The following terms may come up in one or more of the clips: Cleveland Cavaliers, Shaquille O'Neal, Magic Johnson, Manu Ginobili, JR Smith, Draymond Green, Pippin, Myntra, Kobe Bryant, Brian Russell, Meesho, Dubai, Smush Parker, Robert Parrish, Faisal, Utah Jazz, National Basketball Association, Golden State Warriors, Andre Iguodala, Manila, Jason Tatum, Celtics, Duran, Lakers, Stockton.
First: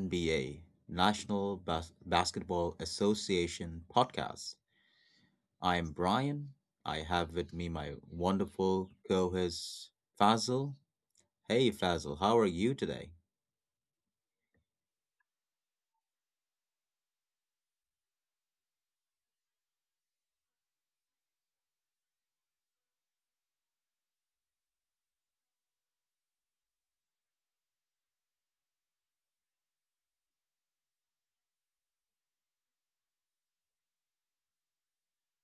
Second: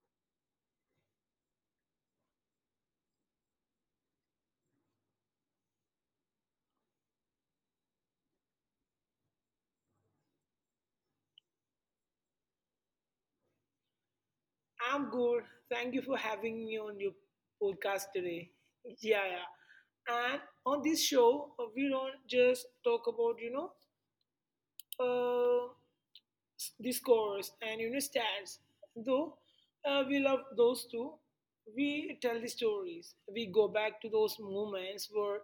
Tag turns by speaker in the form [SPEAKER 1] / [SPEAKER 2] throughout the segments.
[SPEAKER 1] NBA, National Basketball Association podcast. I am Brian. I have with me my wonderful co host, Fazil. Hey, Fazil, how are you today?
[SPEAKER 2] I'm good. Thank you for having me on your podcast today. Yeah, yeah. And on this show, we don't just talk about, uh, s- discourse and, stats. Though we love those two, we tell the stories. We go back to those moments where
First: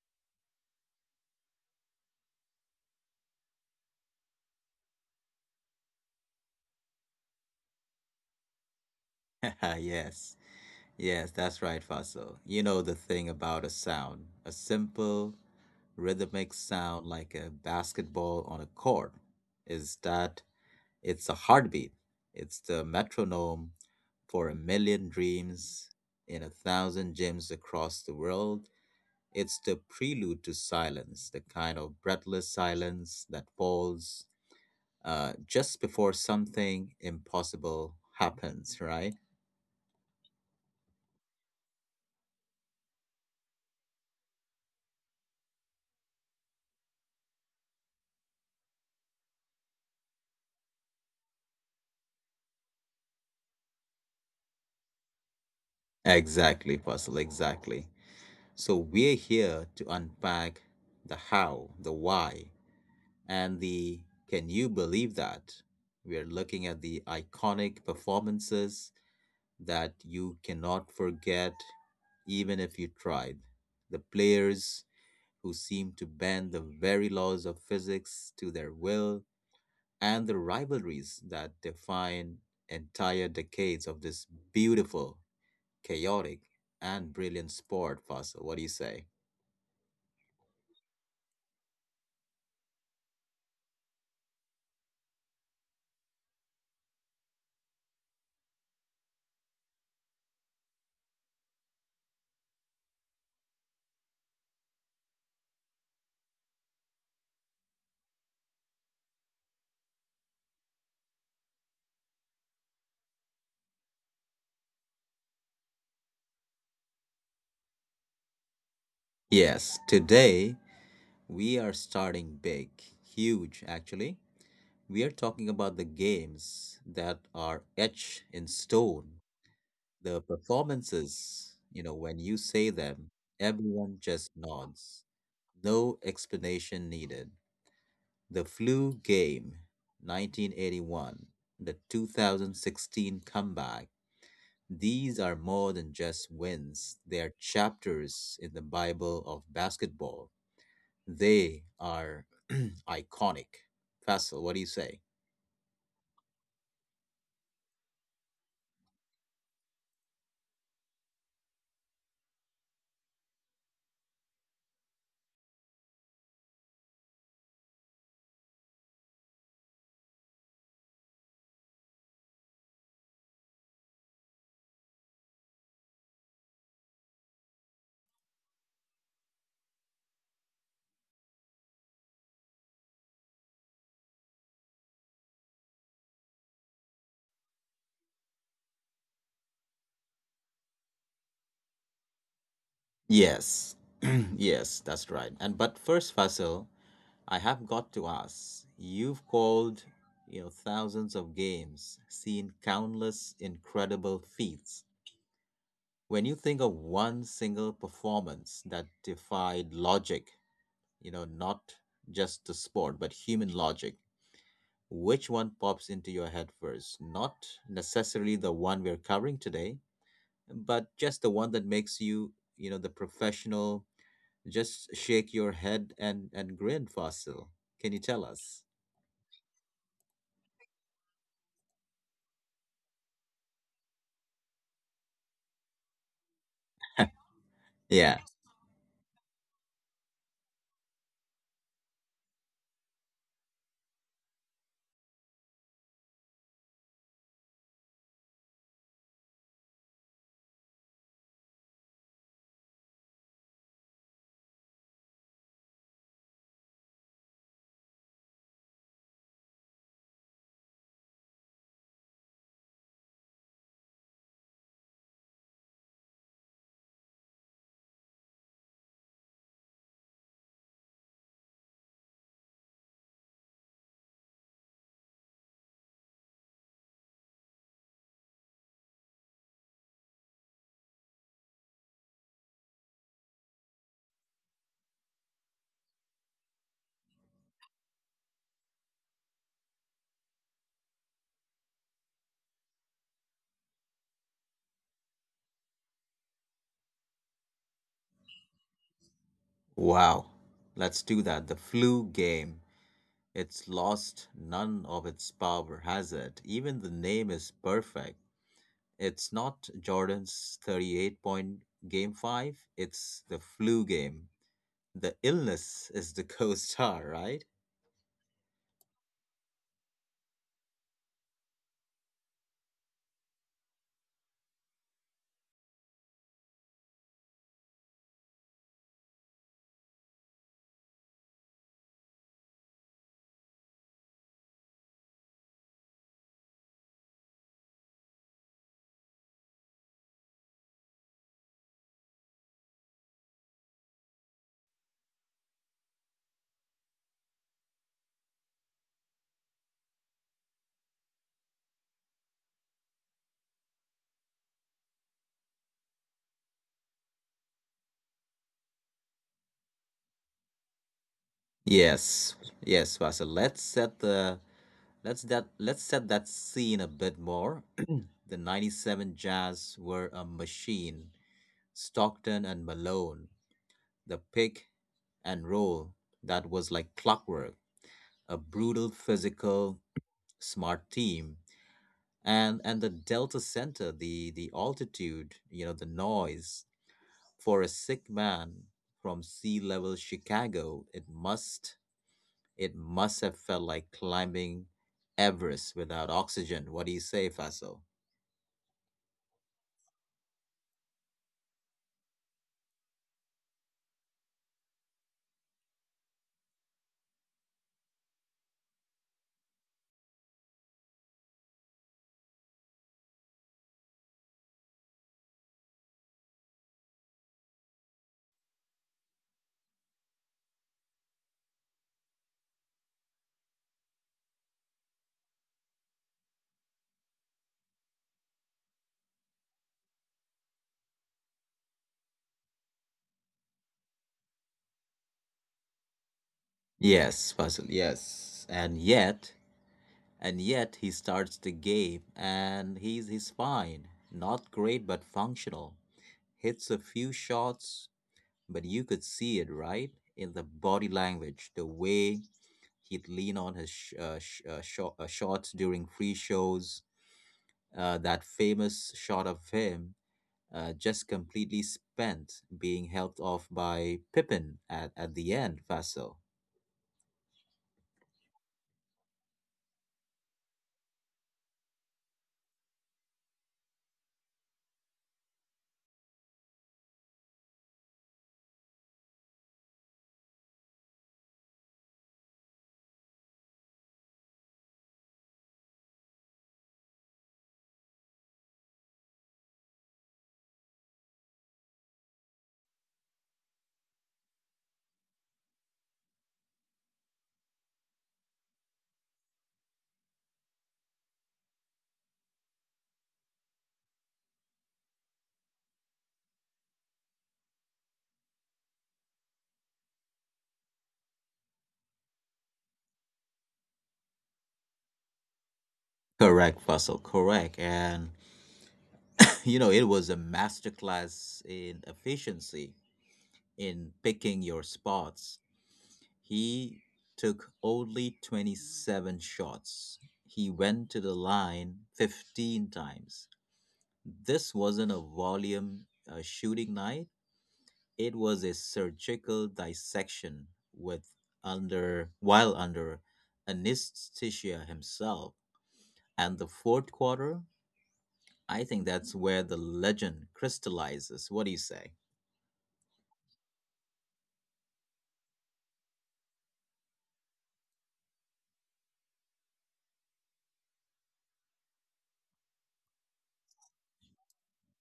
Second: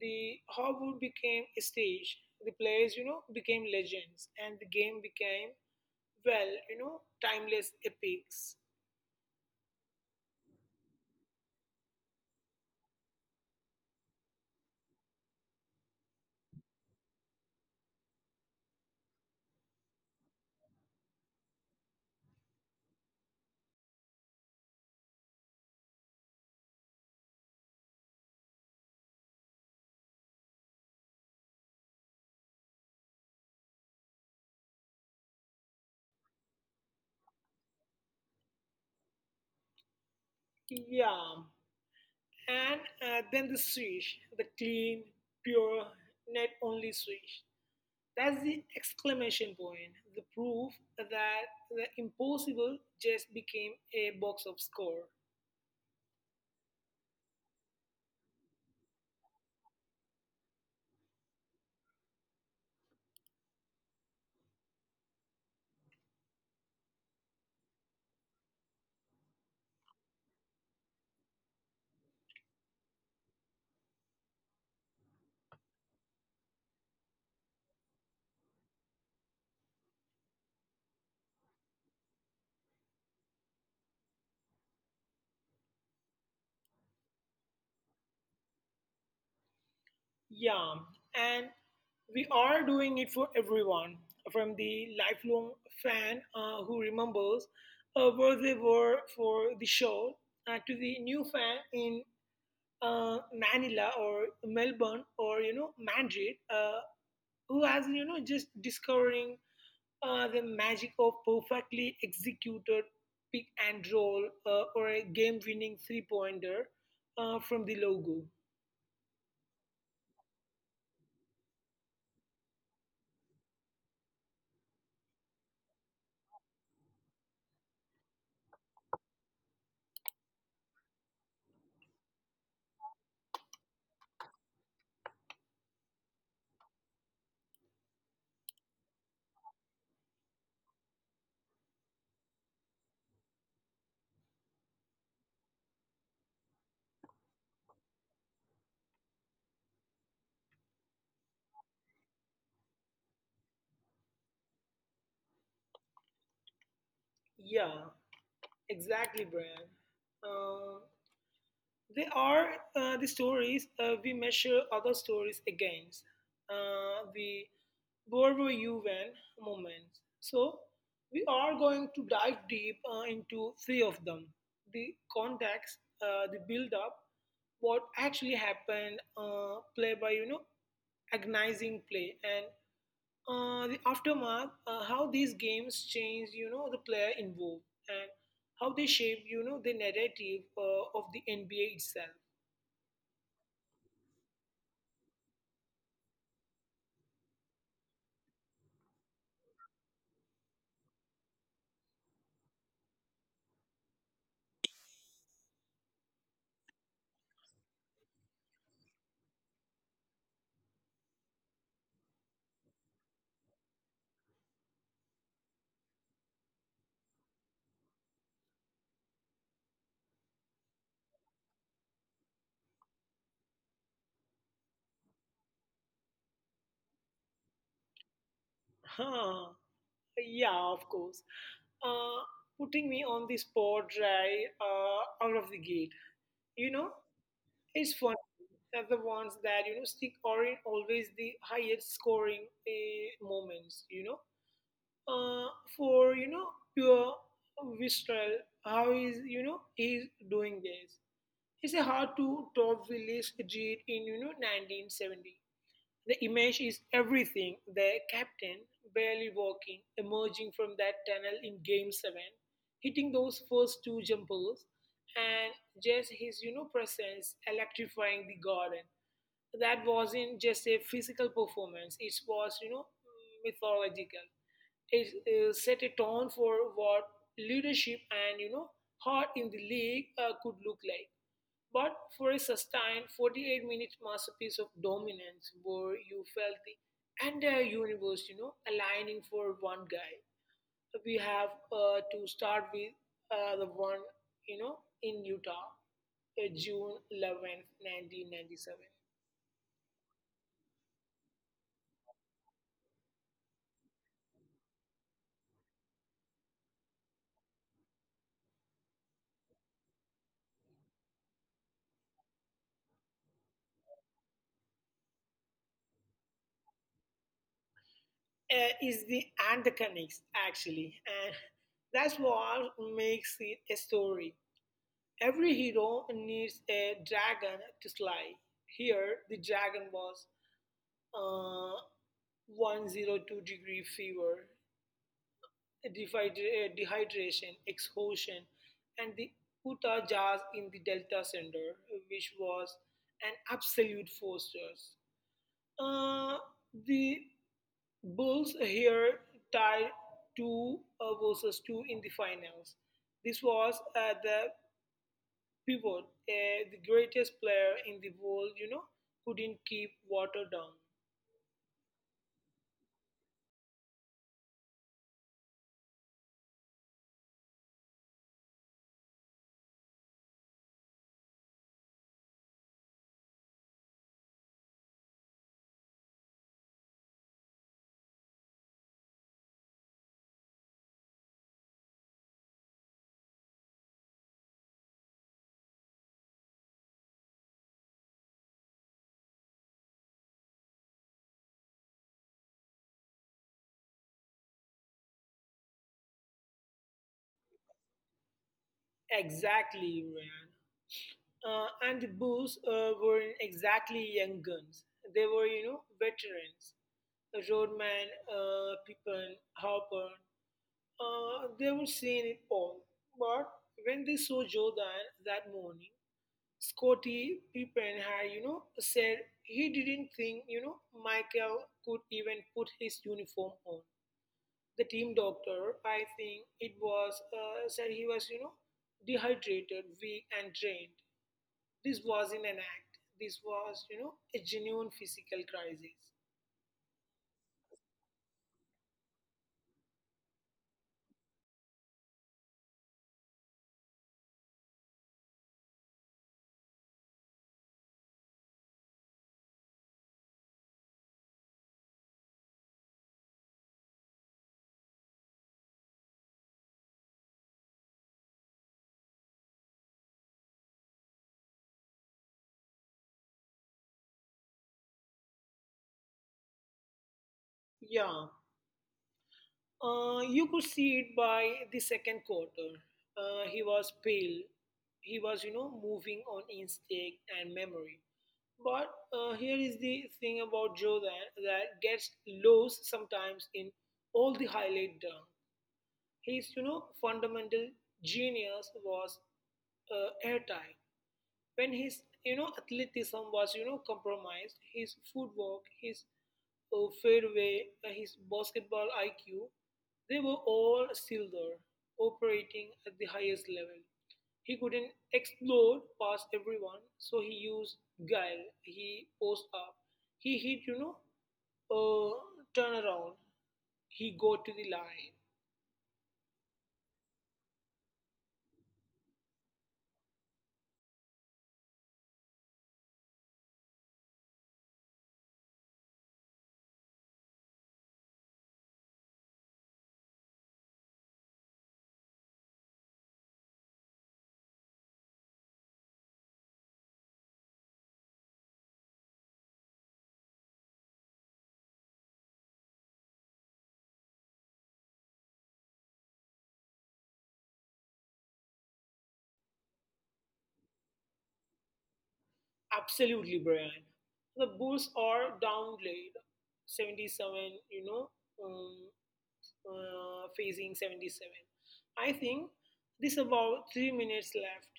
[SPEAKER 2] the Hogwarts became a stage. The players, became legends. And the game became, well, timeless epics.
[SPEAKER 1] Yes, yes, that's right, Fazil. You know, the thing about a sound a simple, rhythmic sound like a basketball on a court is that it's a heartbeat. It's the metronome for 1 million dreams in 1,000 gyms across the world. It's the prelude to silence, the kind of breathless silence that falls just before something impossible happens, right?
[SPEAKER 2] Yeah. And then the Swiss, the clean, pure, net only Swiss. That's the exclamation point, the proof that the impossible just became a box of score.
[SPEAKER 1] Exactly, Faisal, exactly. So we're here to unpack the how, the why, and the can you believe that? We are looking at the iconic performances that you cannot forget even if you tried. The players who seemed to bend the very laws of physics to their will, and the rivalries that define entire decades of this beautiful, chaotic, and brilliant sport, Faisal. What do you say?
[SPEAKER 2] Yeah, and we are doing it for everyone, from the lifelong fan who remembers where they were for the show to the new fan in Manila or Melbourne or Madrid, who has just discovering the magic of perfectly executed pick and roll or a game-winning three-pointer from the logo.
[SPEAKER 1] Yes, today we are starting big, huge actually. We are talking about the games that are etched in stone. The performances, you know, when you say them, everyone just nods. No explanation needed. The flu game, 1981, the 2016 comeback, these are more than just wins. They are chapters in the Bible of basketball. They are iconic. Faisal, what do you say?
[SPEAKER 2] Yeah, exactly, Brian. Uh, They are the stories we measure other stories against, the World War UN moments. So, we are going to dive deep into three of them the context, the build up, what actually happened, play by, agonizing play, and the aftermath, how these games change, the player involved, and how they shape, the narrative of the NBA itself.
[SPEAKER 1] Yes, yes, that's right. And but first, Faisal, I have got to ask. You've called, you know, thousands of games, seen countless incredible feats. When you think of one single performance that defied logic, you know, not just the sport, but human logic, which one pops into your head first? Not necessarily the one we're covering today, but just the one that makes you, you know, the professional just shake your head and grin, Fasil. Can you tell us?
[SPEAKER 2] Huh. Yeah, of course. Uh, putting me on the spot right out of the gate. You know, it's funny
[SPEAKER 1] Yeah.
[SPEAKER 2] that the ones that, stick are in always the highest scoring moments. Uh, for, pure Vistral, how is, he's doing this. It's a hard to top village Ajit in, 1970. The image is everything. The captain, barely walking, emerging from that tunnel in game seven, hitting those first two jumpers, and just his, presence electrifying the garden. That wasn't just a physical performance, it was, mythological. It set a tone for what leadership and, heart in the league could look like. But for a sustained 48-minute masterpiece of dominance where you felt the entire universe, aligning for one guy, we have to start with the one, in Utah, June 11th, 1997.
[SPEAKER 1] Wow. Let's do that. The flu game. It's lost none of its power, has it? Even the name is perfect. It's not Jordan's 38 point game 5, it's the flu game. The illness is the co star, right?
[SPEAKER 2] Is the and the connects actually, and that's what makes it a story. Every hero needs a dragon to slay. Here, the dragon was uh, 102-degree fever, dehydration, exhaustion, and the Utah Jazz in the Delta Center, which was an absolute forcer. Uh, the Bulls here tied two versus two in the finals. This was the pivot, the greatest player in the world, couldn't keep water down.
[SPEAKER 1] Yes, yes, Vassal. Let's set that scene a bit more. The 97 Jazz were a machine. Stockton and Malone, the pick and roll that was like clockwork, a brutal, physical, smart team. And the Delta Center, the altitude, you know, the noise, for a sick man from sea level Chicago, it must have felt like climbing Everest without oxygen. What do you say, Faisal?
[SPEAKER 2] Exactly, Ryan. And the boos weren't exactly young guns. They were, veterans. Roadman, Pippin, Harper, they were seeing it all. But when they saw Jordan that morning, Scotty Pippen had, said he didn't think, Michael could even put his uniform on. The team doctor, I think it was, said he was, dehydrated, weak, and drained. This wasn't an act. This was, a genuine physical crisis.
[SPEAKER 1] Yes, Faisal, yes. And yet he starts the game, and he's fine, not great but functional, hits a few shots. But you could see it, right, in the body language, the way he'd lean on his shorts during free shows. That famous shot of him just completely spent, being helped off by Pippin at the end, Faisal.
[SPEAKER 2] Yeah, you could see it by the second quarter. He was pale. He was, moving on instinct and memory. But here is the thing about Joe that gets lost sometimes in all the highlight dunk. His, fundamental genius was airtight. When his athleticism was compromised, his footwork, his fairway, his basketball IQ, they were all still there, operating at the highest level. He couldn't explode past everyone, so he used guile. He post up. He hit uh, turn around. He go to the line.
[SPEAKER 1] Correct, Faisal, correct. And, you know, it was a masterclass in efficiency, in picking your spots. He took only 27 shots. He went to the line 15 times. This wasn't a volume shooting night, it was a surgical dissection with under anesthesia himself. And the fourth quarter, I think that's where the legend crystallizes. What do you say?
[SPEAKER 2] Absolutely, Brian. The Bulls are downplayed. 77, you know, um, facing 77. I think there's about 3 minutes left.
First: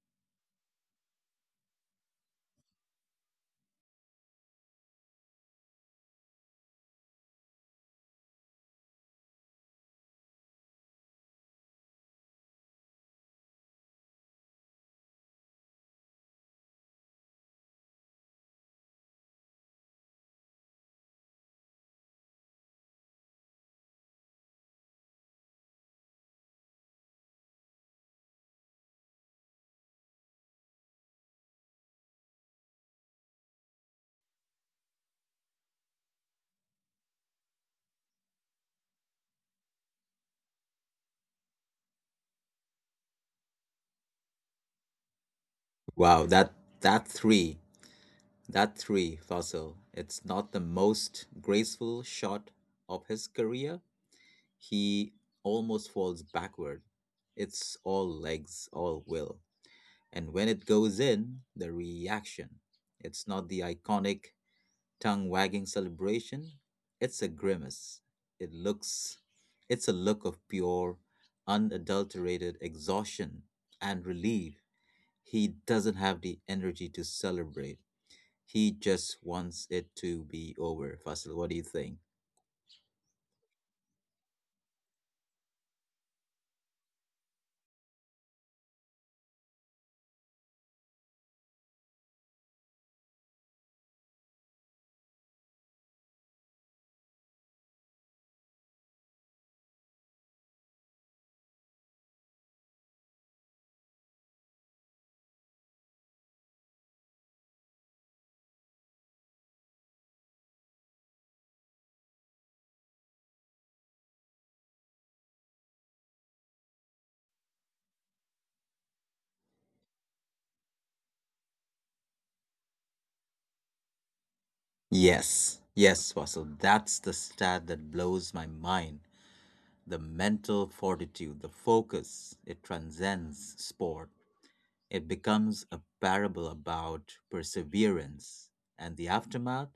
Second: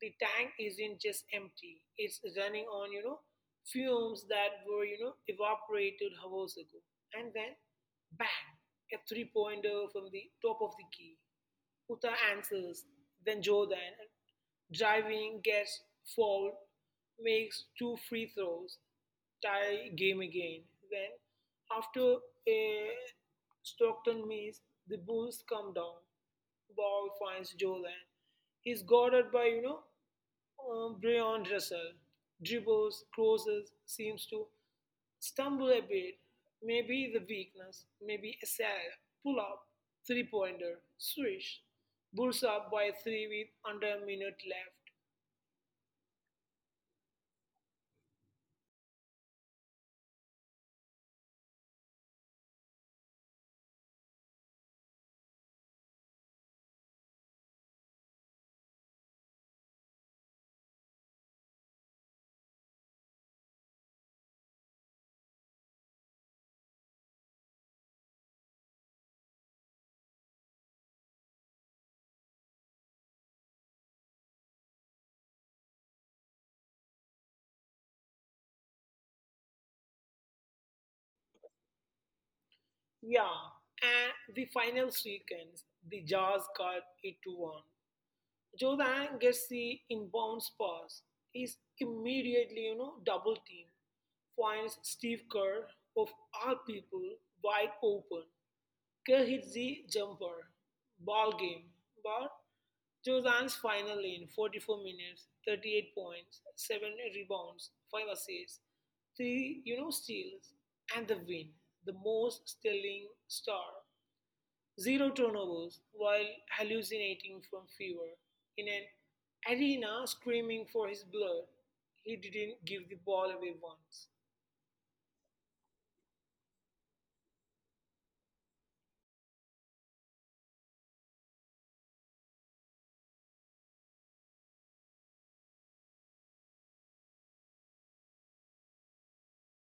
[SPEAKER 2] The tank isn't just empty; it's running on, fumes that were, evaporated hours ago. And then, bang! A three-pointer from the top of the key. Uta answers, then Jordan, driving, gets fouled, makes two free throws, tie game again. Then, after a Stockton miss, the Bulls come down. Ball finds Jordan. He's guarded by, Brian Russell dribbles, crosses, seems to stumble a bit. Maybe the weakness, maybe a sad pull up, three pointer, swish, bulls up by three with under a minute left.
[SPEAKER 1] Wow, that three, that three, fossil. It's not the most graceful shot of his career. He almost falls backward. It's all legs, all will. And when it goes in, the reaction. It's not the iconic tongue wagging celebration, it's a grimace. It looks, it's a look of pure, unadulterated exhaustion and relief. He doesn't have the energy to celebrate. He just wants it to be over. Fasil, what do you think?
[SPEAKER 2] Yeah, and the final sequence, the Jazz cut it to one. Jordan gets the inbounds pass, is immediately, double teamed, finds Steve Kerr, of all people, wide open Kerr hit the jumper. Ball game. But Jordan's final in 44 minutes, 38 points, 7 rebounds, 5 assists, 3 steals, and the win. The most sterling star. Zero turnovers while hallucinating from fever. In an arena screaming for his blood, he didn't give the ball away once.
[SPEAKER 1] Yes, yes, Fasil. That's the stat that blows my mind. The mental fortitude, the focus, it transcends sport. It becomes a parable about perseverance. And the aftermath,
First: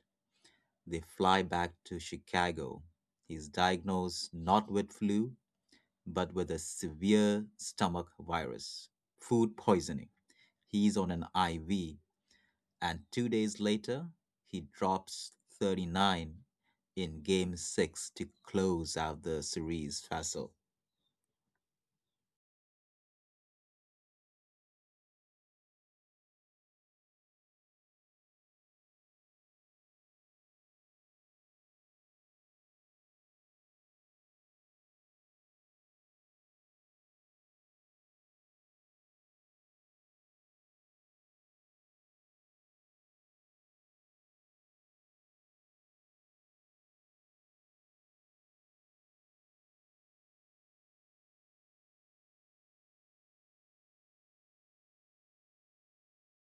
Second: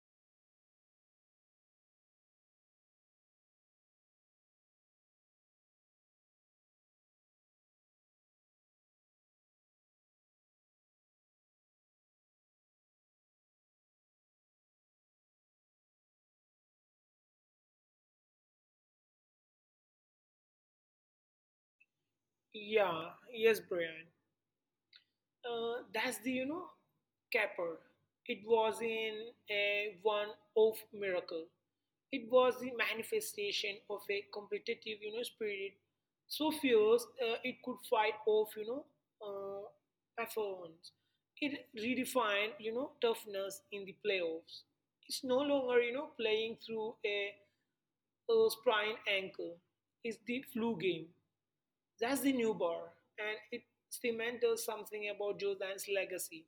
[SPEAKER 1] they fly back to Chicago. He's diagnosed not with flu, but with a severe stomach virus, food poisoning. He's on an IV, and 2 days later, he drops 39 in game 6 to close out the series, Faisal.
[SPEAKER 2] Yeah, yes, Brian. That's the capper. It was in a one-off miracle. It was the manifestation of a competitive spirit so fierce it could fight off uh, performance. It redefined toughness in the playoffs. It's no longer playing through a sprained ankle. It's the flu game that's the new bar, and it cemented something about Jordan's legacy.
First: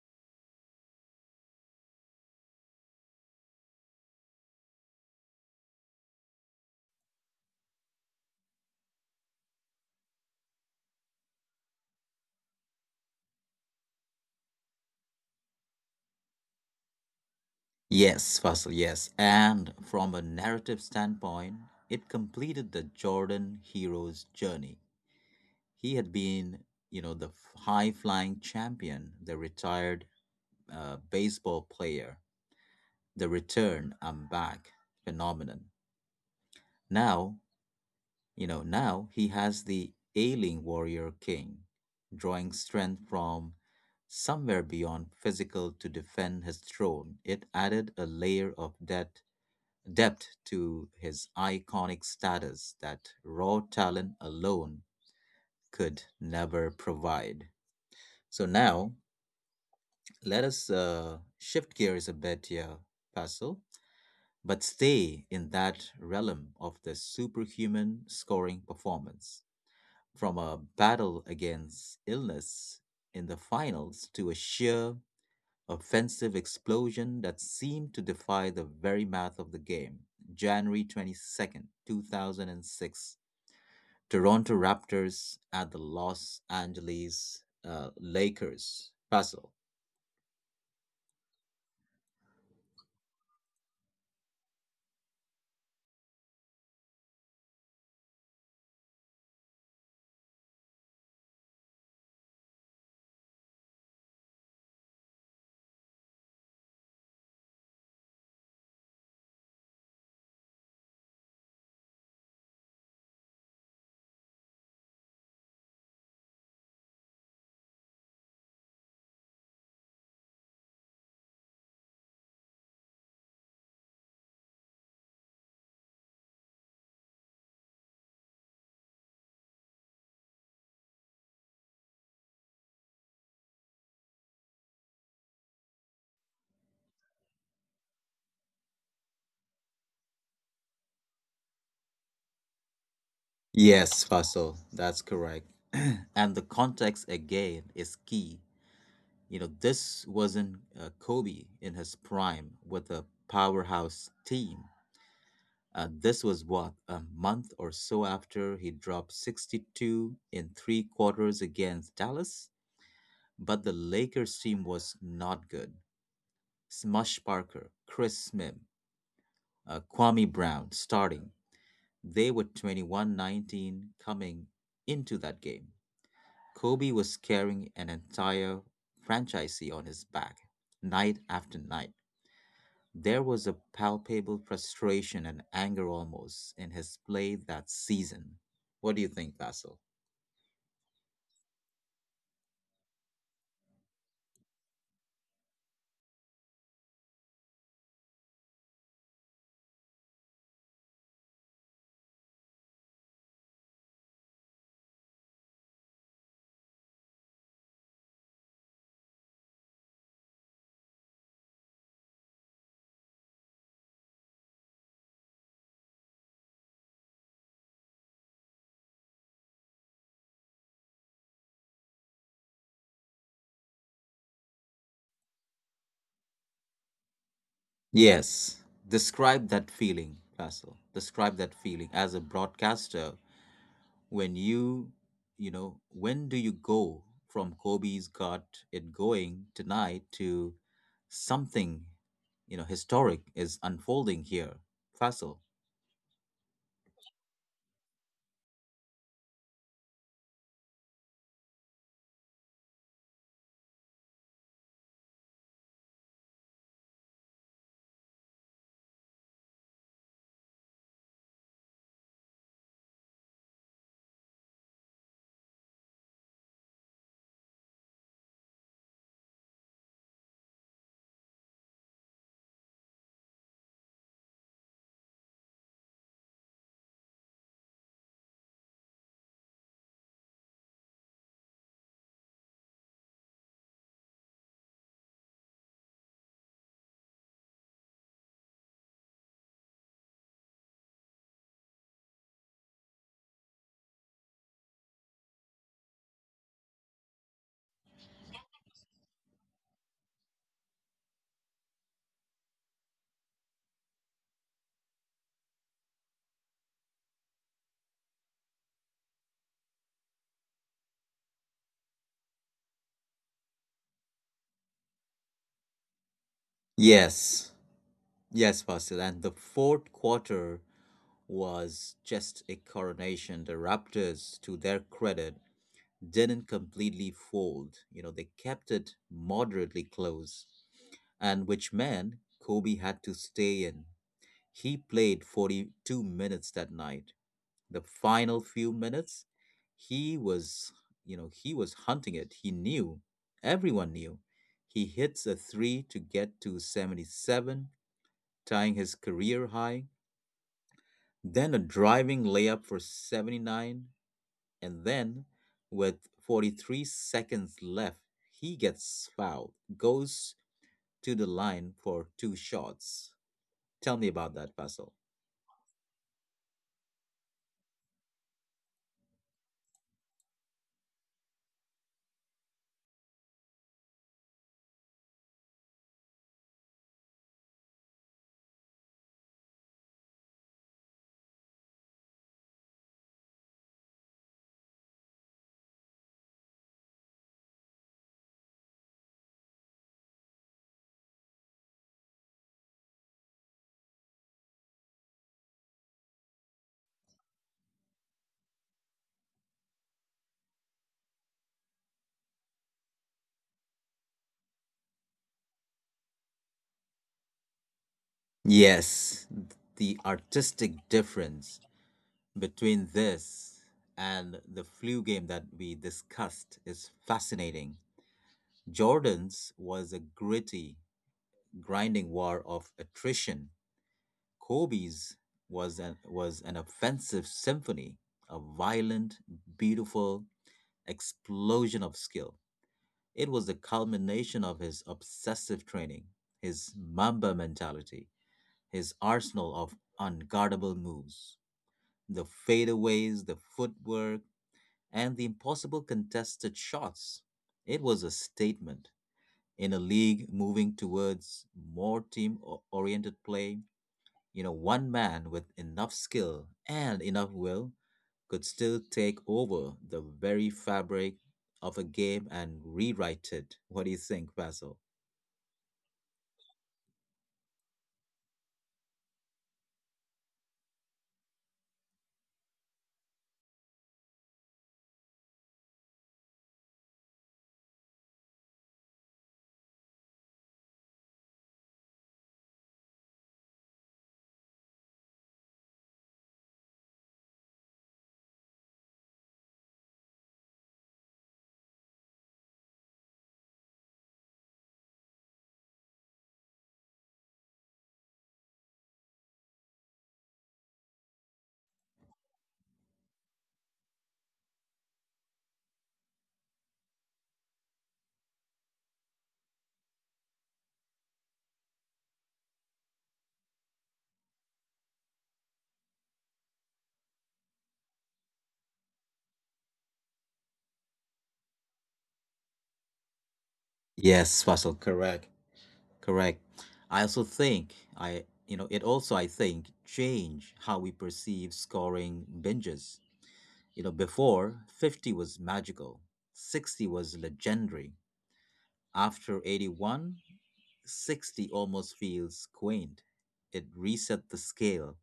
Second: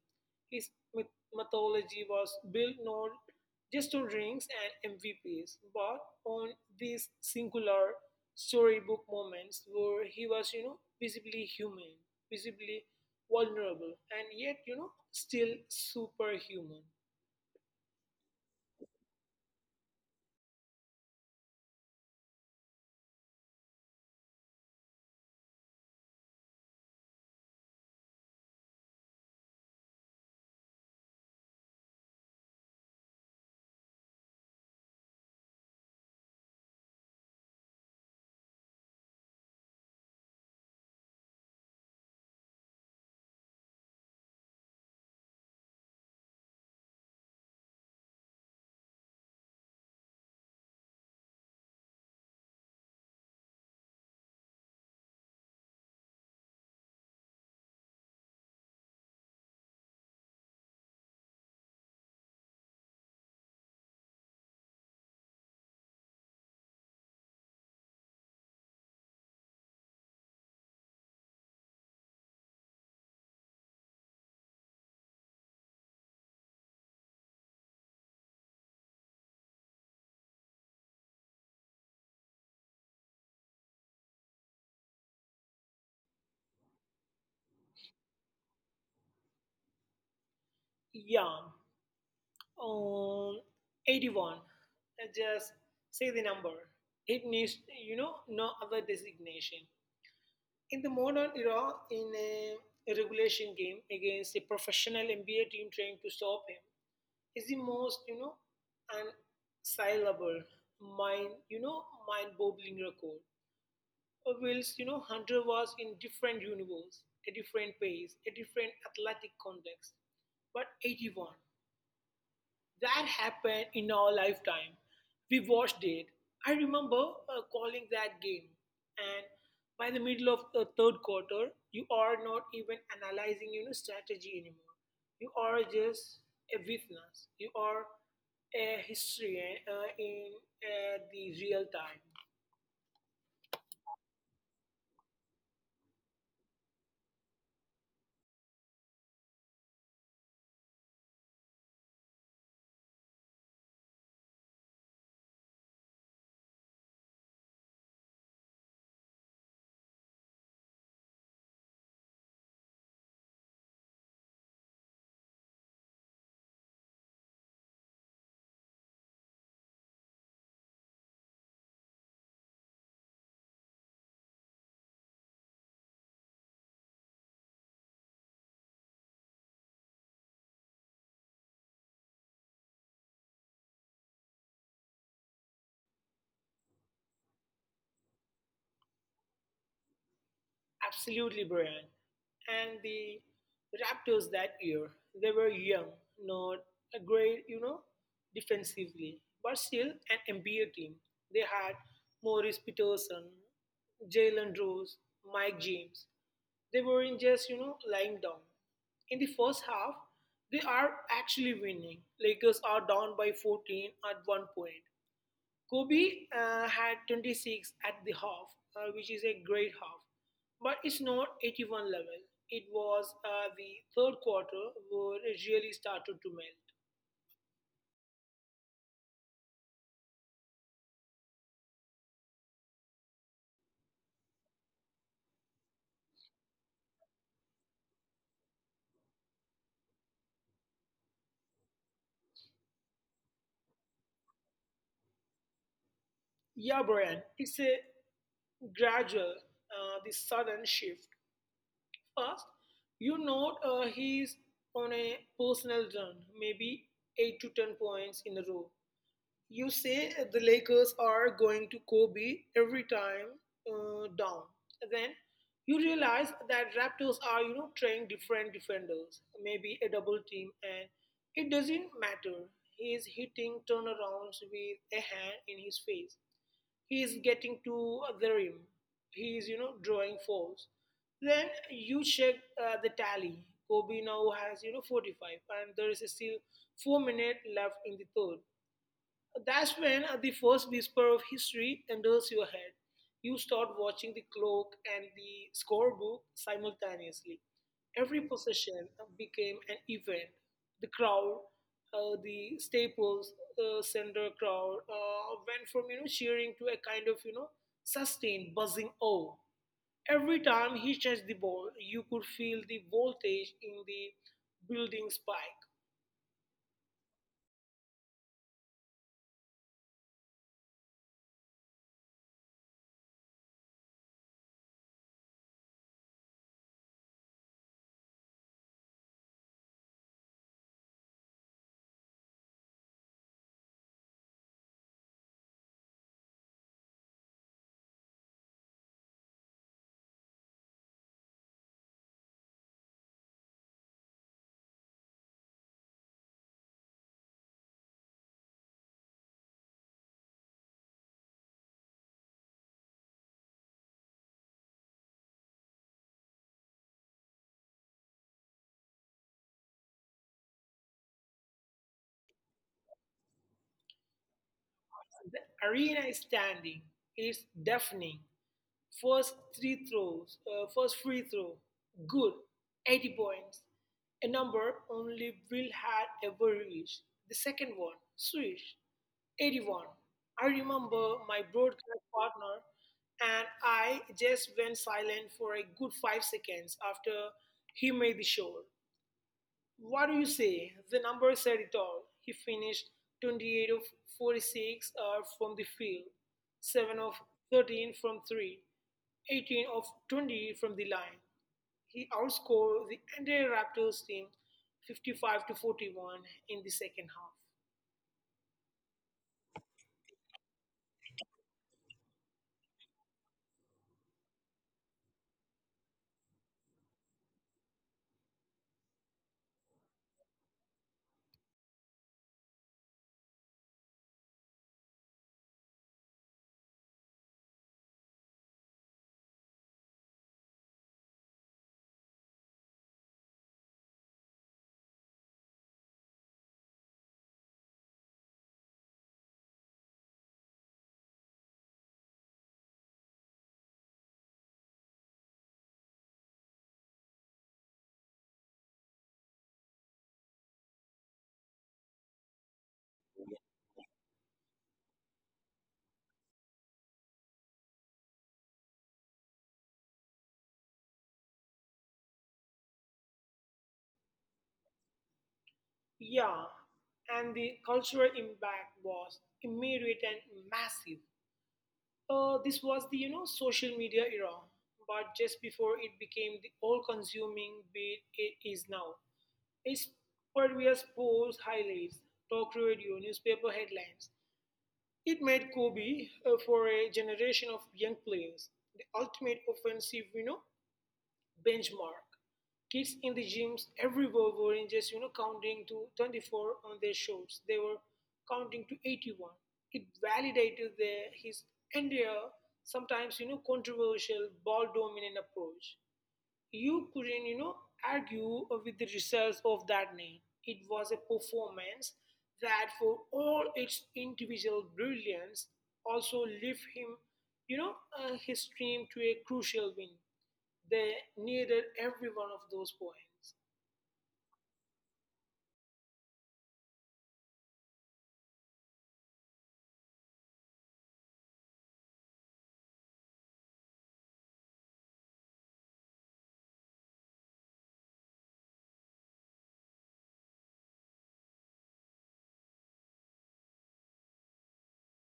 [SPEAKER 2] His mythology was built not just on rings and MVPs, but on these singular storybook moments where he was, visibly human, visibly vulnerable, and yet, still superhuman.
[SPEAKER 1] Yes, Faisal, yes. And from a narrative standpoint, it completed the Jordan hero's journey. He had been, you know, the high flying champion, the retired baseball player, the return, I'm back phenomenon. Now, now he has the ailing warrior king, drawing strength from somewhere beyond physical to defend his throne. It added a layer of that depth to his iconic status that raw talent alone could never provide. So now let us shift gears a bit here, Pascal, but stay in that realm of the superhuman scoring performance. From a battle against illness in the finals to a sheer offensive explosion that seemed to defy the very math of the game. January 22nd, 2006. Toronto Raptors at the Los Angeles Lakers. Faisal.
[SPEAKER 2] Yeah. Um, 81. I just say the number. It needs, no other designation. In the modern era, in a regulation game against a professional NBA team trying to stop him, is the most, unassailable, mind-boggling record. Whilst, Hunter was in different universe, a different pace, a different athletic context. But 81 that happened in our lifetime. We watched it. I remember calling that game. And by the middle of the third quarter, you are not even analyzing strategy anymore. You are just a witness. You are a historian in the real time.
[SPEAKER 1] Yes, Faisal, that's correct. And the context again is key. You know, this wasn't Kobe in his prime with a powerhouse team. This was what, a month or so after he dropped 62 in three quarters against Dallas? But the Lakers team was not good. Smush Parker, Chris Smith, Kwame Brown starting. They were 21, 19 coming into that game. Kobe was carrying an entire franchisee on his back, night after night. There was a palpable frustration and anger almost in his play that season. What do you think, Vasil?
[SPEAKER 2] Absolutely, Brian. And the Raptors that year, they were young, not a great, defensively, but still an NBA team. They had Morris Peterson, Jalen Rose, Mike James. They weren't just, lying down. In the first half, they are actually winning. Lakers are down by 14 at one point. Kobe had 26 at the half, which is a great half, but it's not 81 level. It was the third quarter where it really started to melt.
[SPEAKER 1] Yes. Describe that feeling, Vasil. Describe that feeling as a broadcaster when you know, when do you go from Kobe's got it going tonight to something, you know, historic is unfolding here, Fasil?
[SPEAKER 2] Yeah, Brian, it's gradual, the sudden shift. First, you note he's on a personal run, maybe 8 to 10 points in a row. You say the Lakers are going to Kobe every time down. Then you realize that Raptors are, trying different defenders, maybe a double team, and it doesn't matter. He is hitting turnarounds with a hand in his face. He is getting to the rim. He is, drawing fouls. Then you check the tally. Kobe now has, 45, and there is still 4 minutes left in the third. That's when the first whisper of history enters your head. You start watching the clock and the scorebook simultaneously. Every possession became an event. The crowd, the Staples Center crowd, went from cheering to a kind of sustained buzzing awe. Every time he touched the ball, you could feel the voltage in the building spike.
[SPEAKER 1] Yes, yes, Fasil, and the fourth quarter was just a coronation. The Raptors, to their credit, didn't completely fold. You know, they kept it moderately close, and which meant Kobe had to stay in. He played 42 minutes that night. The final few minutes, he was, you know, he was hunting it. He knew, everyone knew. He hits a three to get to 77, tying his career high, then a driving layup for 79, and then with 43 seconds left, he gets fouled, goes to the line for two shots. Tell me about that, Basil.
[SPEAKER 2] The arena is standing. It's deafening. First free throw, good, 80 points, a number only Will had ever reached. The second one, swish, 81. I remember my broadcast partner and I just went silent for a good 5 seconds after he made the shot. What do you say? The numbers said it all. He finished 28 of 46 from the field, 7 of 13 from 3, 18 of 20 from the line. He outscored the entire Raptors team 55 to 41 in the second half.
[SPEAKER 1] Yes, the artistic difference between this and the flu game that we discussed is fascinating. Jordan's was a gritty, grinding war of attrition. Kobe's was an offensive symphony, a violent, beautiful explosion of skill. It was the culmination of his obsessive training, his Mamba mentality, his arsenal of unguardable moves. The fadeaways, the footwork, and the impossible contested shots. It was a statement in a league moving towards more team oriented play. You know, one man with enough skill and enough will could still take over the very fabric of a game and rewrite it. What do you think, Faisal?
[SPEAKER 2] Yeah, and the cultural impact was immediate and massive. This was the social media era, but just before it became the all-consuming bit it is now. It's pervious posts, highlights, talk radio, newspaper headlines. It made Kobe for a generation of young players the ultimate offensive, benchmark. Kids in the gyms everywhere weren't just, counting to 24 on their shows. They were counting to 81. It validated his entire, sometimes, controversial, ball dominant approach. You couldn't argue with the results of that night. It was a performance that, for all its individual brilliance, also left him you know his team to a crucial win. They needed every one of those points.
[SPEAKER 1] Yes, Faisal, correct. Correct. I also think I you know, it also I think change how we perceive scoring binges. You know, before 50 was magical, 60 was legendary. After 81, 60 almost feels quaint. It reset the scale,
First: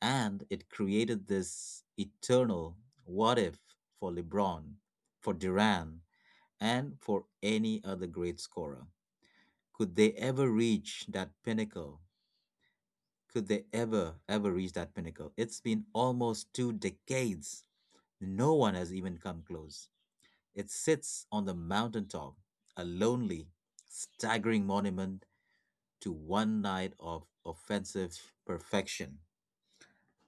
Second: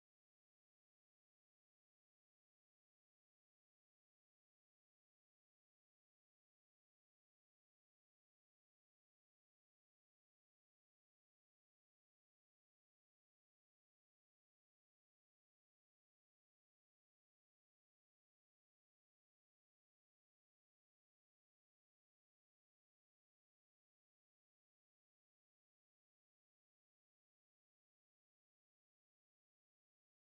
[SPEAKER 1] and it created this eternal what if for LeBron, for Duran, and for any other great scorer. Could they ever reach that pinnacle, ever reach that pinnacle? It's been almost two decades. No one has even come close. It sits on the mountaintop, a lonely, staggering monument to one night of offensive perfection.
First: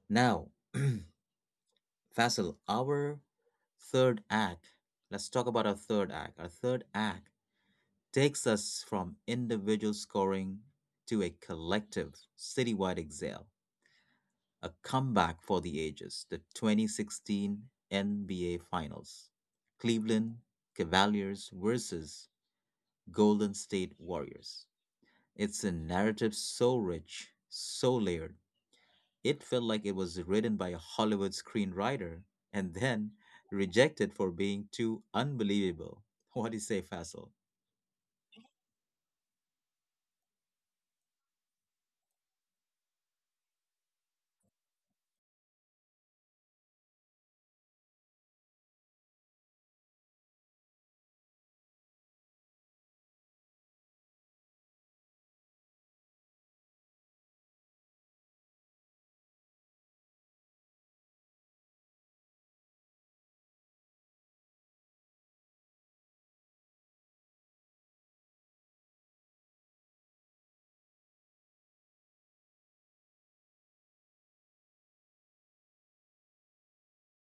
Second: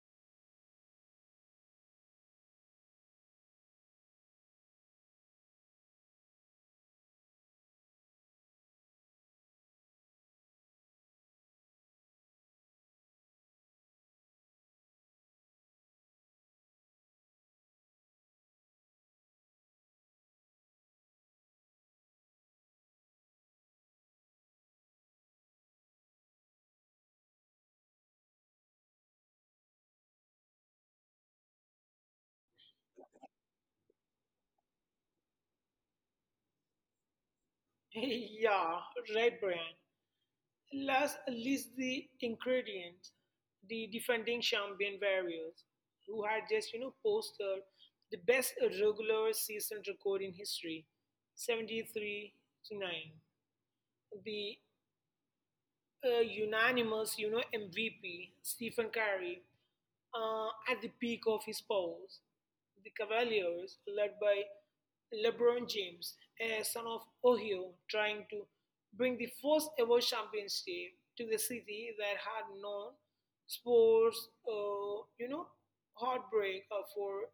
[SPEAKER 1] Now, Faisal, third act, let's talk about our third act. Our third act takes us from individual scoring to a collective citywide exile. A comeback for the ages, the 2016 NBA Finals, Cleveland Cavaliers versus Golden State Warriors. It's a narrative so rich, so layered, it felt like it was written by a Hollywood screenwriter and then rejected for being too unbelievable. What do you say, Faisal?
[SPEAKER 2] Yeah, right, Brian. List the ingredients: the defending champion Warriors, who had just, posted the best regular season record in history, 73 to 9. The a unanimous, MVP, Stephen Curry, at the peak of his powers. The Cavaliers, led by LeBron James, a son of Ohio, trying to bring the first ever championship to the city that had known sports, heartbreak for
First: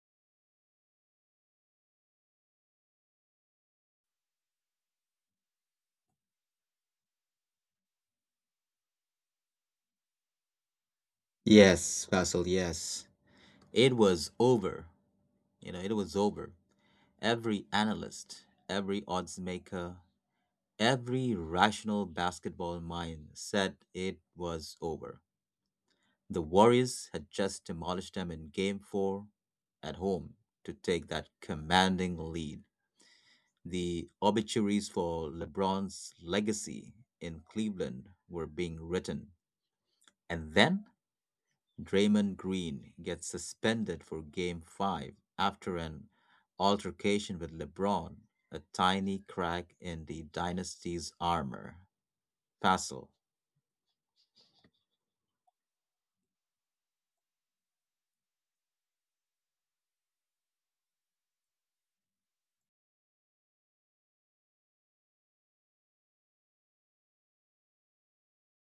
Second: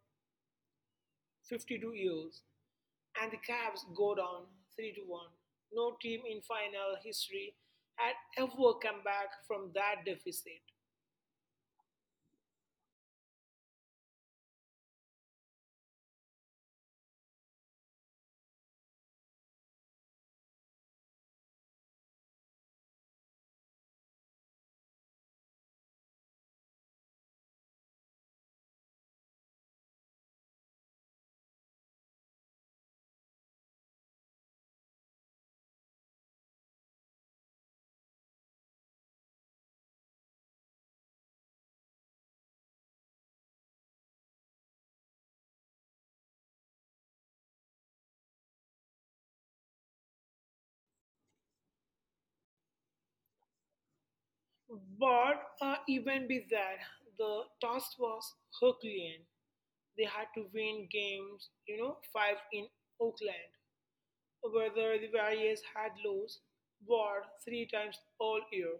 [SPEAKER 2] 52 years, and the Cavs go down 3 to 1. No team in final history had ever come back from that deficit.
[SPEAKER 1] Yes, Basil, yes. it was over. You know, it was over. Every analyst, every odds maker, every rational basketball mind said it was over. The Warriors had just demolished them in Game 4 at home to take that commanding lead. The obituaries for LeBron's legacy in Cleveland were being written. And then Draymond Green gets suspended for Game 5 after an altercation with LeBron, a tiny crack in the dynasty's armor. Faisal.
[SPEAKER 2] But even with that, the task was Herculean. They had to win games, five in Oakland, whether the Warriors had lost Ward three times all year.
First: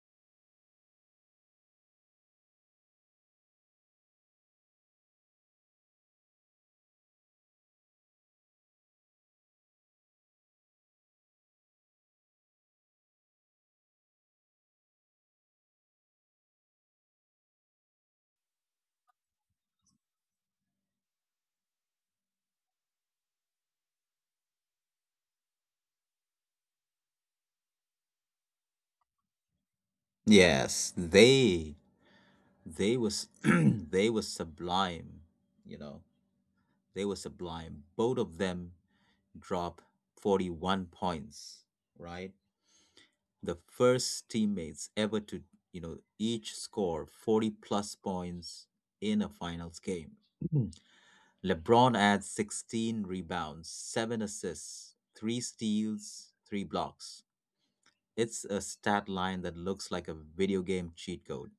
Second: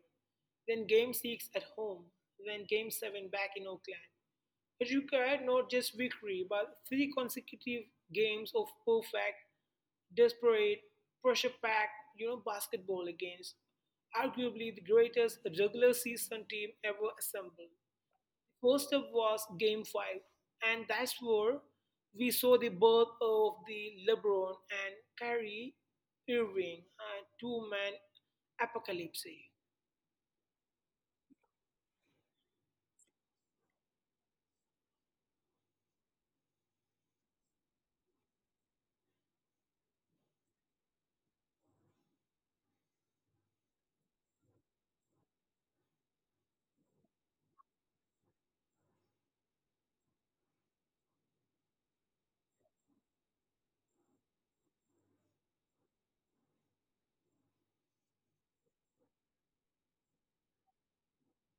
[SPEAKER 2] Then Game 6 at home, then Game 7 back in Oakland. It required not just victory, but three consecutive games of perfect, desperate, pressure packed, basketball against arguably the greatest regular season team ever assembled. First up was Game 5, and that's where we saw the birth of the LeBron and Kyrie Irving two-man apocalypse.
[SPEAKER 1] Yes, they was they was sublime, you know. They were sublime. Both of them drop 41 points, right? The first teammates ever to, you know, each score 40 plus points in a finals game. Mhm. LeBron adds 16 rebounds, 7 assists, 3 steals, 3 blocks. It's a stat line that looks like a video game cheat code.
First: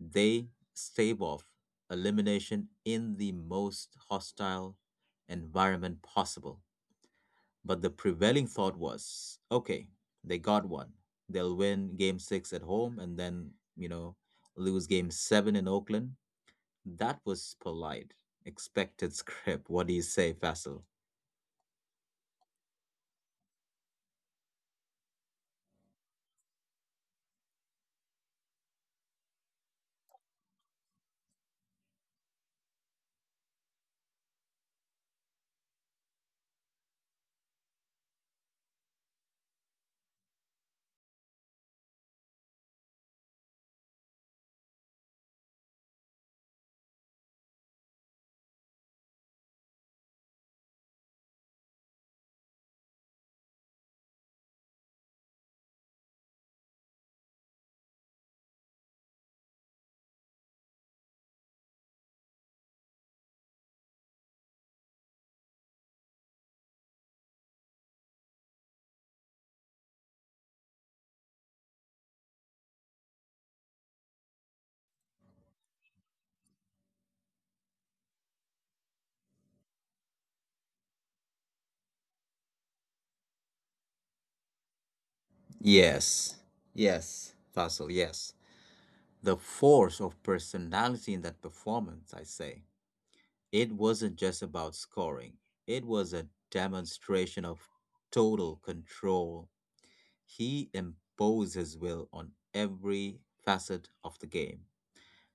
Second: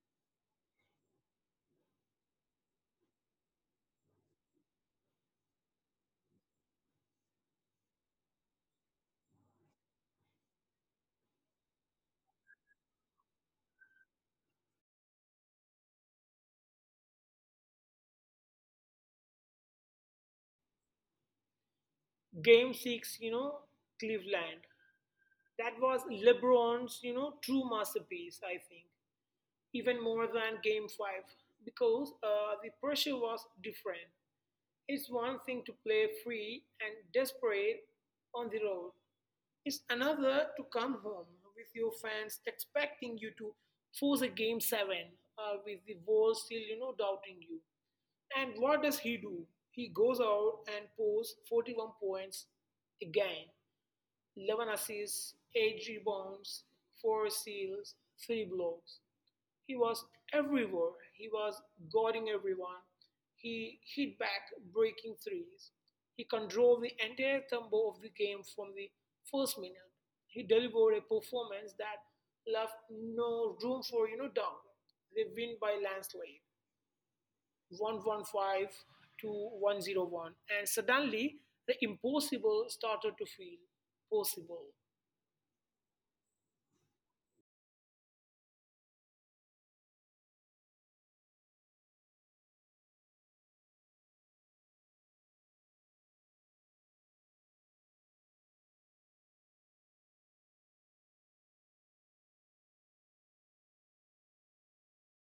[SPEAKER 1] They stave off elimination in the most hostile environment possible. But the prevailing thought was okay, they got one. They'll win game six at home, and then, you know, lose game 7 in Oakland. That was polite. Expected script. What do you say, Faisal?
[SPEAKER 2] Game 6, Cleveland. That was LeBron's, true masterpiece, I think. Even more than Game 5, because the pressure was different. It's one thing to play free and desperate on the road. It's another to come home with your fans expecting you to force a game seven with the world still, doubting you. And what does he do? He goes out and posts 41 points again, 11 assists, 8 rebounds, 4 steals, 3 blocks. He was everywhere. He was guarding everyone. He hit back breaking threes. He controlled the entire tempo of the game from the first minute. He delivered a performance that left no room for doubt. They win by landslide, 115 to 101, and suddenly the impossible started to feel possible.
[SPEAKER 1] Yes. Yes, Faisal, yes. The force of personality in that performance, I say. It wasn't just about scoring, it was a demonstration of total control. He imposed his will on every facet of the game,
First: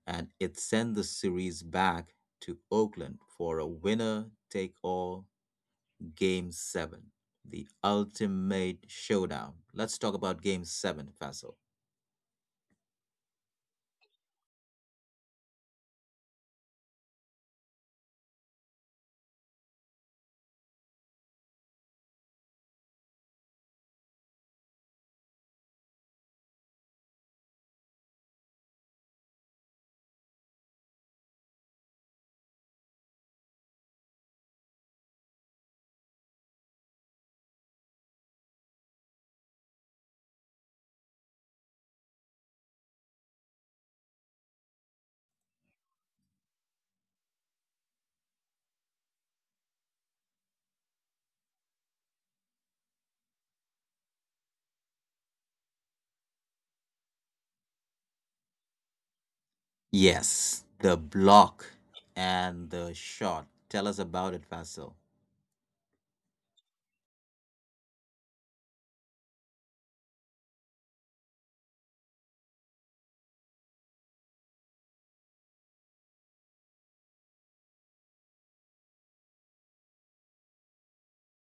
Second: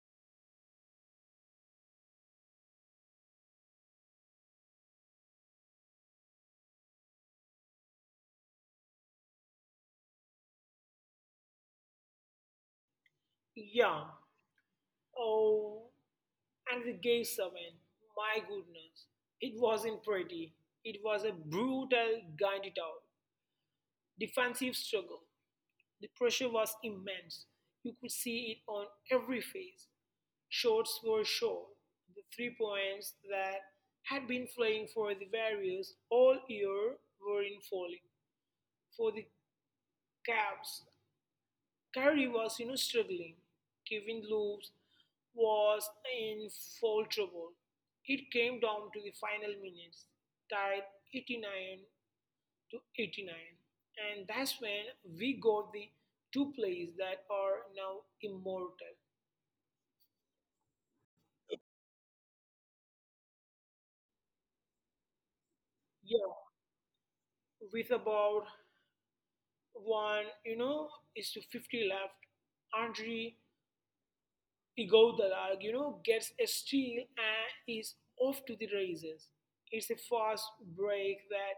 [SPEAKER 1] and it sent the series back to Oakland for a winner take all Game 7, the ultimate showdown. Let's talk about Game 7, Faisal.
[SPEAKER 2] Yeah. Oh, and we gave seven. My goodness. It wasn't pretty. It was a brutal, grinded out, defensive struggle. The pressure was immense. You could see it on every face. Shots were short. The 3 points that had been flying for the Warriors all year were in falling. For the Cavs, Carrie was, struggling. Kevin Loops was in foul trouble. It came down to the final minutes, tied 89 to 89. And that's when we got the two plays that are now immortal.
[SPEAKER 1] Yes, the block and the shot. Tell us about it, Faisal.
[SPEAKER 2] Yeah, with about one, is to 50 left. Andre Igor Dalag, gets a steal and is off to the races. It's a fast break that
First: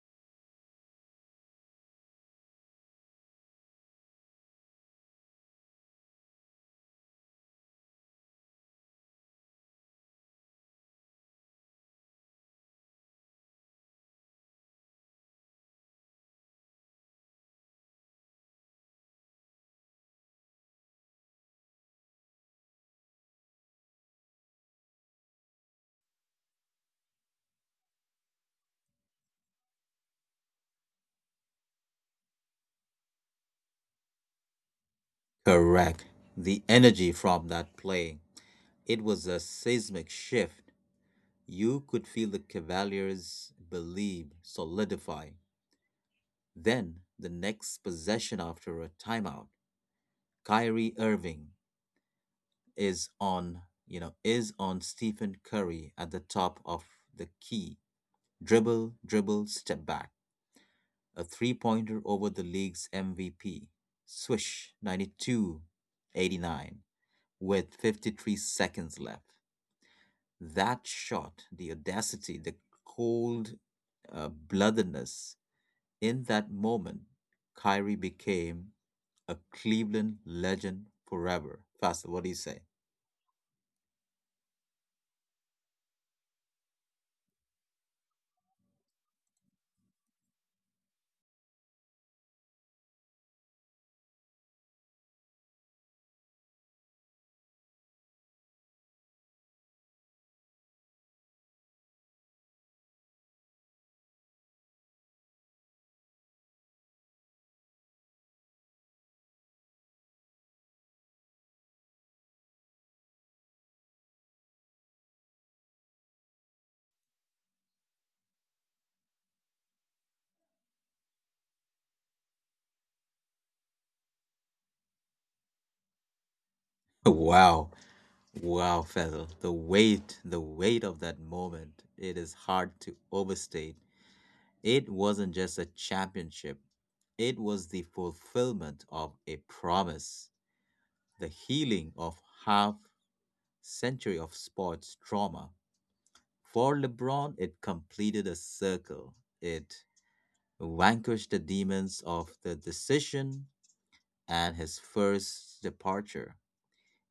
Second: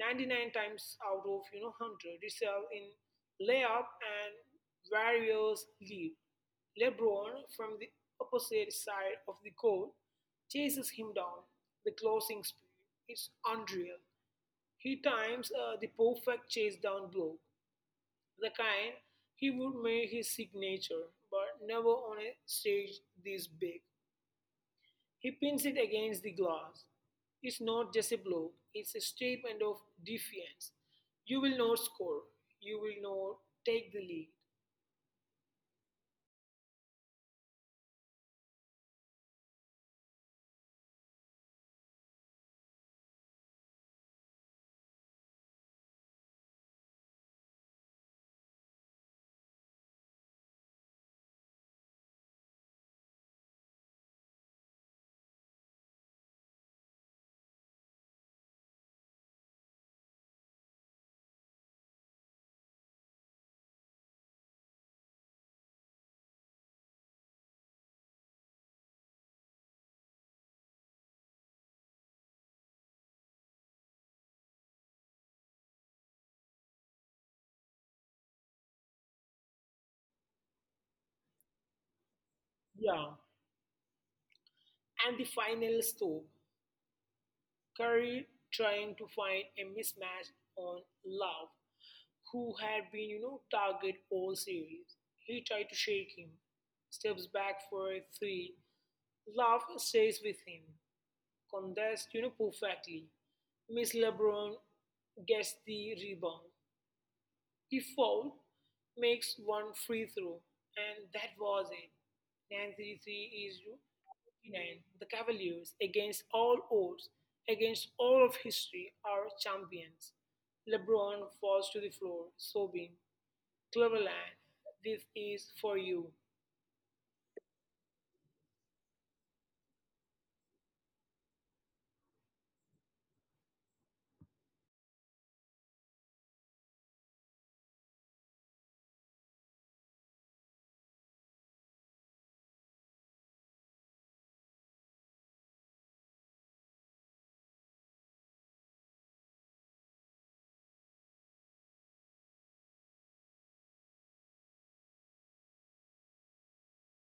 [SPEAKER 2] 99 times out of, 100 results in layup and Warriors lead. LeBron from the opposite side of the court chases him down. The closing speed is unreal. He times the perfect chase down blow, the kind he would make his signature, but never on a stage this big. He pins it against the glass. It's not just a blow, it's a statement of defiance. You will not score, you will not take the lead.
[SPEAKER 1] Correct. The energy from that play, it was a seismic shift. You could feel the Cavaliers believe solidify. Then, the next possession after a timeout, Kyrie Irving is on, is on Stephen Curry at the top of the key. Dribble, dribble, step back. A three-pointer over the league's MVP. Swish. 92, 89, with 53 seconds left. That shot, the audacity, the cold bloodedness, in that moment, Kyrie became a Cleveland legend forever. Faster, what do you say?
[SPEAKER 2] Yeah. And the final stop, Curry trying to find a mismatch on Love, who had been, target all series. He tried to shake him, steps back for a three, Love stays with him, contests perfectly. Miss, LeBron gets the rebound. He fouled, makes one free throw, and that was it. 93 is 29. The Cavaliers, against all odds, against all of history, are champions. LeBron falls to the floor, sobbing, Cleveland, this is for you.
[SPEAKER 1] Wow, wow, Faisal, the weight of that moment, it is hard to overstate. It wasn't just a championship, it was the fulfillment of a promise, the healing of half century of sports trauma. For LeBron, it completed a circle. It vanquished the demons of the decision and his first departure.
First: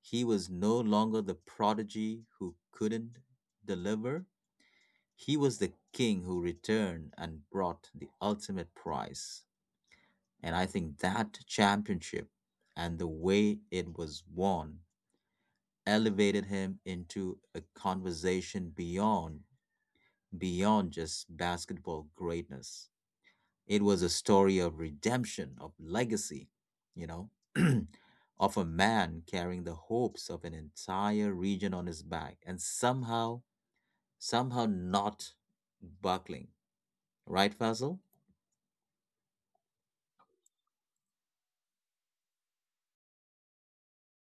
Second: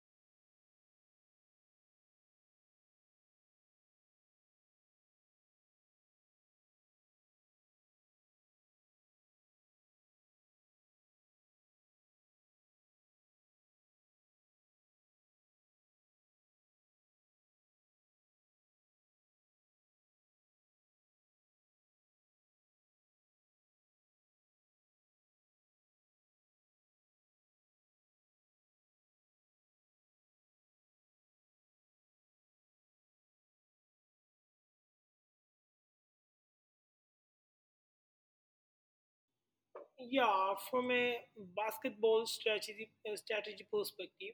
[SPEAKER 1] He was no longer the prodigy who couldn't deliver. He was the king who returned and brought the ultimate prize. And I think that championship and the way it was won elevated him into a conversation beyond just basketball greatness. It was a story of redemption, of legacy, you know, of a man carrying the hopes of an entire region on his back and somehow, somehow not buckling. Right, Fazil?
[SPEAKER 2] Yeah, from a basketball strategy perspective,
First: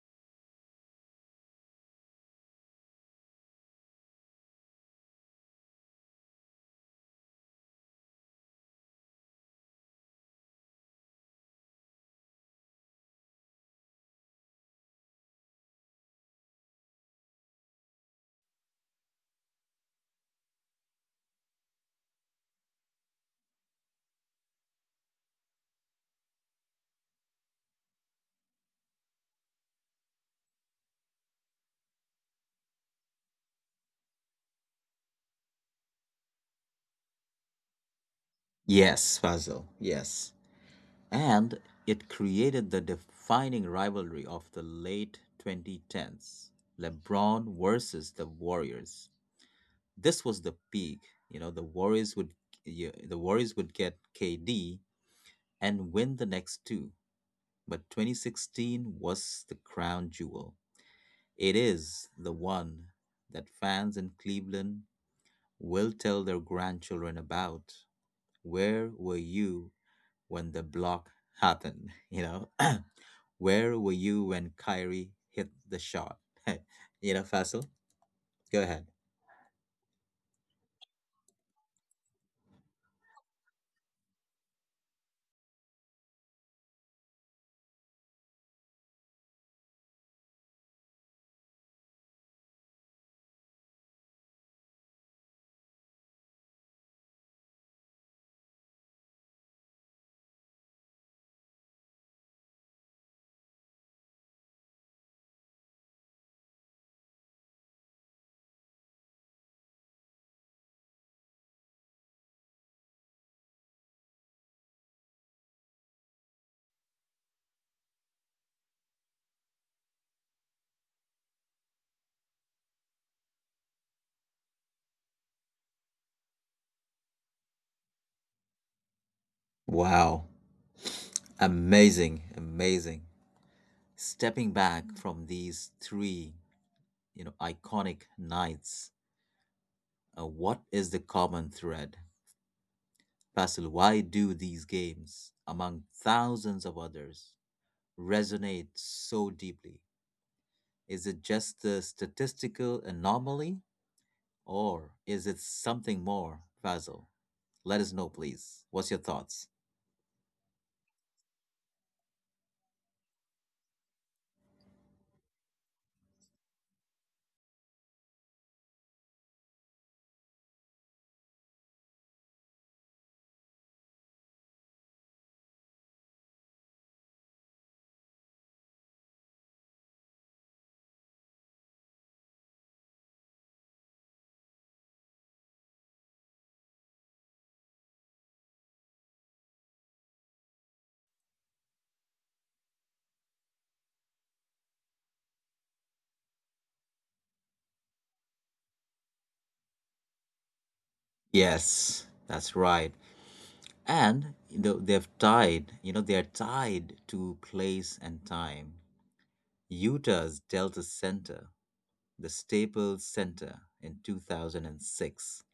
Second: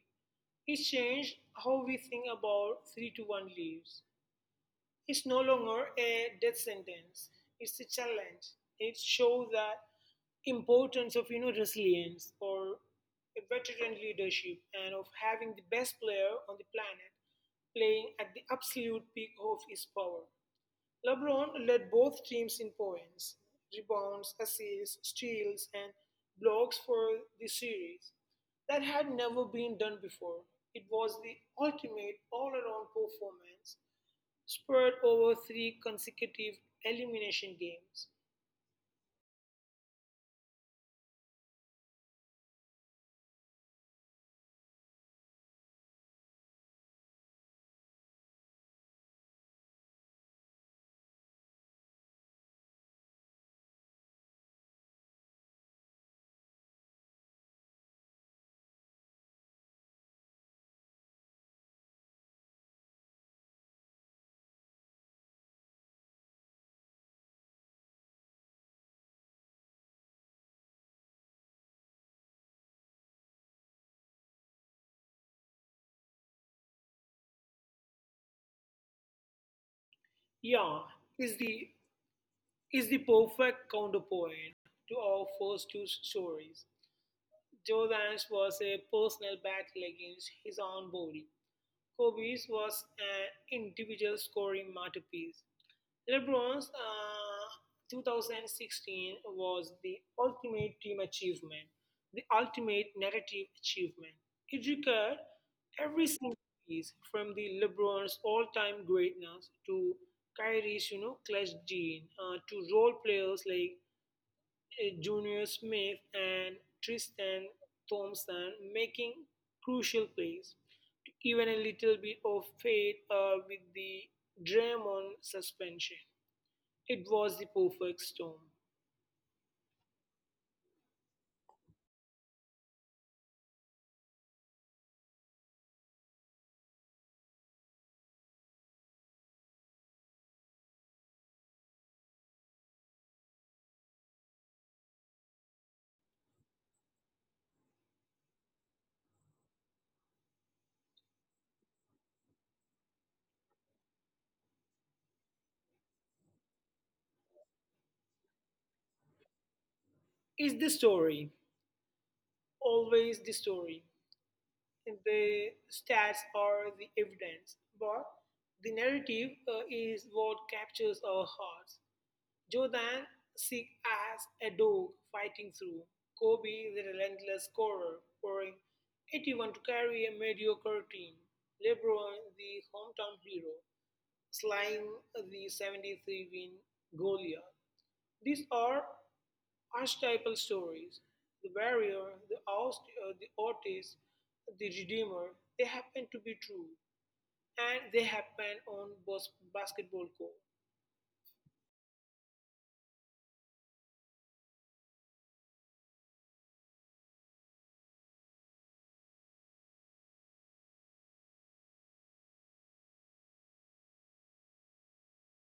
[SPEAKER 2] it changed how we think about three to one leaves. It's no longer a death sentence. It's a challenge. It shows that importance of resilience or a veteran leadership, and of having the best player on the planet playing at the absolute peak of his power. LeBron led both teams in points, rebounds, assists, steals, and blocks for the series. That had never been done before. It was the ultimate all around performance, spurred over three consecutive elimination games.
[SPEAKER 1] Yes, Fazil, yes. And it created the defining rivalry of the late 2010s, LeBron versus the Warriors. This was the peak. You know, the Warriors would the Warriors would get KD and win the next two, but 2016 was the crown jewel. It is the one that fans in Cleveland will tell their grandchildren about. Where were you when the block happened? Where were you when Kyrie hit the shot? Faisal, go ahead.
[SPEAKER 2] Yeah, is the, is the perfect counterpoint to our first two stories. Jordan's was a personal battle against his own body. Kobe's was an individual scoring masterpiece. LeBron's 2016 was the ultimate team achievement, the ultimate narrative achievement. It required every single piece, from the LeBron's all-time greatness to Kyrie's, clutch gene to role players like Junior Smith and Tristan Thompson making crucial plays. Even a little bit of fate with the Draymond suspension. It was the perfect storm.
[SPEAKER 1] Wow. Amazing, amazing. Stepping back from these three, iconic nights, what is the common thread? Basil, why do these games, among thousands of others, resonate so deeply? Is it just a statistical anomaly or is it something more, Basil? Let us know, please. What's your thoughts?
[SPEAKER 2] It's the story, always the story. The stats are the evidence, but the narrative is what captures our hearts. Jordan sick as a dog fighting through, Kobe the relentless scorer, pouring 81 to carry a mediocre team, LeBron the hometown hero, slaying the 73 win Goliath. These are archetypal stories. The warrior, the oust, the artist, the redeemer, they happen to be true. And they happen on basketball court.
[SPEAKER 1] Yes, that's right. And they're tied to place and time. Utah's Delta Center, the Staples Center in 2006,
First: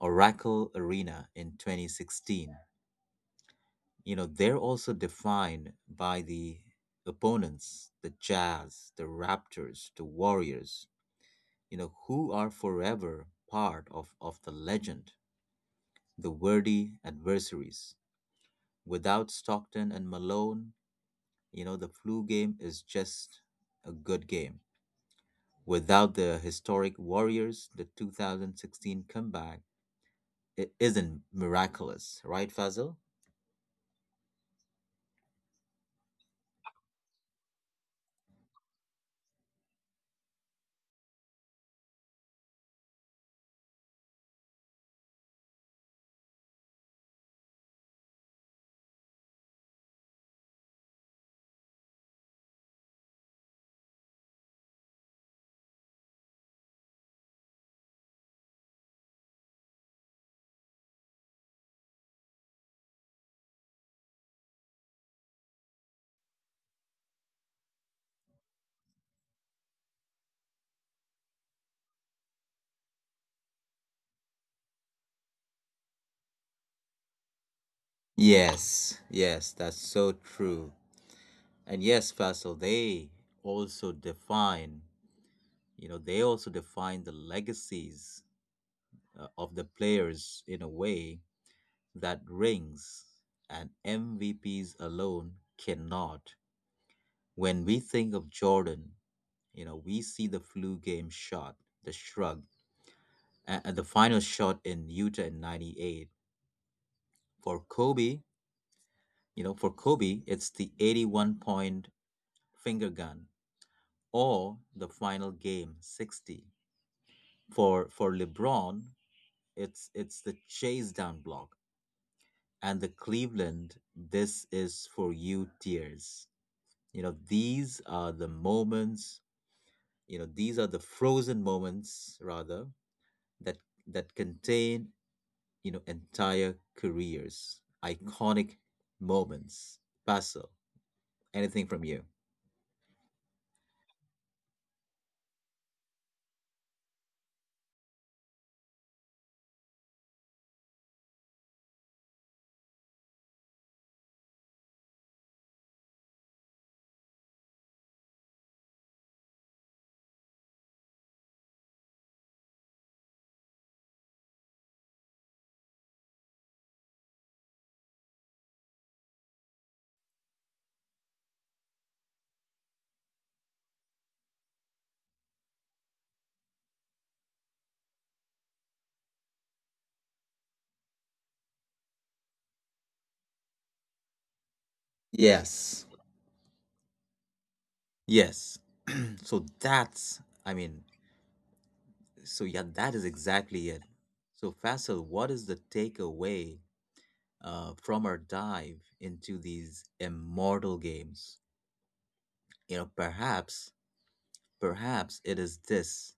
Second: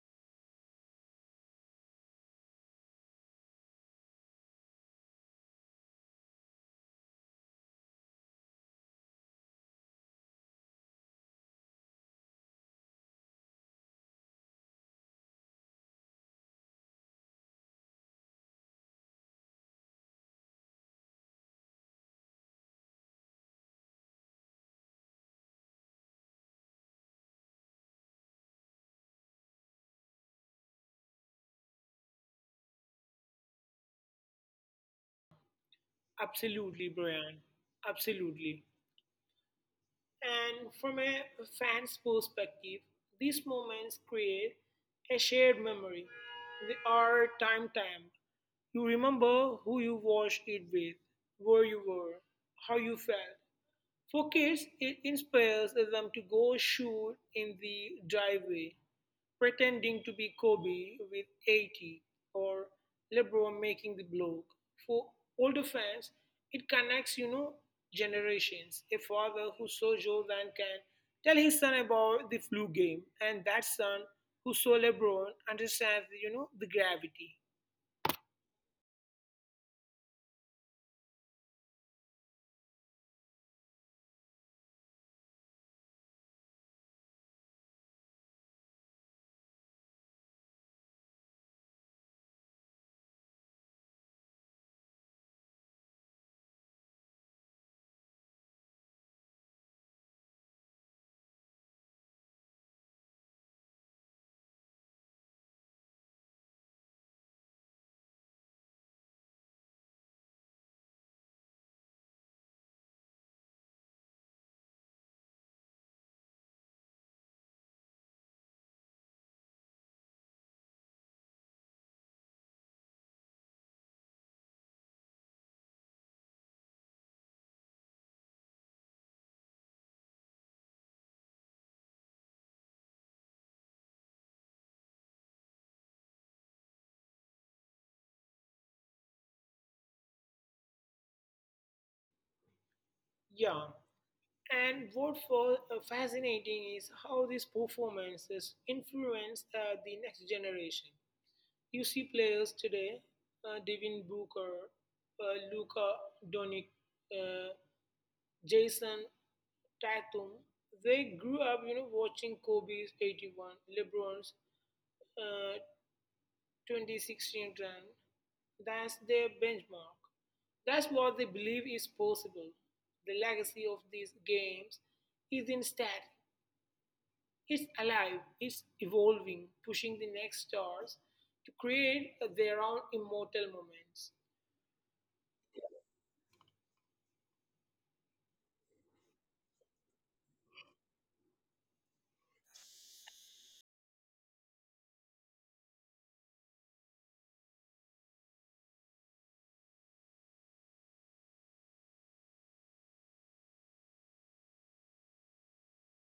[SPEAKER 1] Oracle Arena in 2016. They're also defined by the opponents, the Jazz, the Raptors, the Warriors, who are forever part of the legend, the worthy adversaries. Without Stockton and Malone, the flu game is just a good game. Without the historic Warriors, the 2016 comeback, it isn't miraculous, right, Fazil?
[SPEAKER 2] Absolutely, Brian. Absolutely. And from a fan's perspective, these moments create a shared memory. They are time stamped. You remember who you watched it with, where you were, how you felt. For kids, it inspires them to go shoot in the driveway, pretending to be Kobe with 80 or LeBron making the block. For older fans, it connects, generations. A father who saw Jordan can tell his son about the flu game, and that son who saw LeBron understands, the gravity.
[SPEAKER 1] Yes, yes, that's so true. And yes, Faisal, also define, they also define the legacies of the players in a way that rings and MVPs alone cannot. When we think of Jordan, we see the flu game shot, the shrug, and the final shot in Utah in 98. For Kobe, for Kobe, it's the 81 point finger gun or the final game 60. For LeBron, it's the chase down block and the Cleveland "this is for you" tears. You know, these are the moments, these are the frozen moments rather, that that contain, entire careers. Iconic moments. Basil, anything from you?
[SPEAKER 2] Yeah. And what was fascinating is how these performances influence the next generation. You see players today, Devin Booker, Luka Doncic, uh, Jason Tatum. They grew up, watching Kobe's 81, LeBron's uh, 2016 run. That's their benchmark. That's what they believe is possible. The legacy of these games is in stats. It's alive, it's evolving, pushing the next stars to create their own immortal moments.
[SPEAKER 1] Yes, yes. so that's i mean So yeah, that is exactly it. So Faisal, what is the takeaway from our dive into these immortal games? You know, perhaps, perhaps it is this:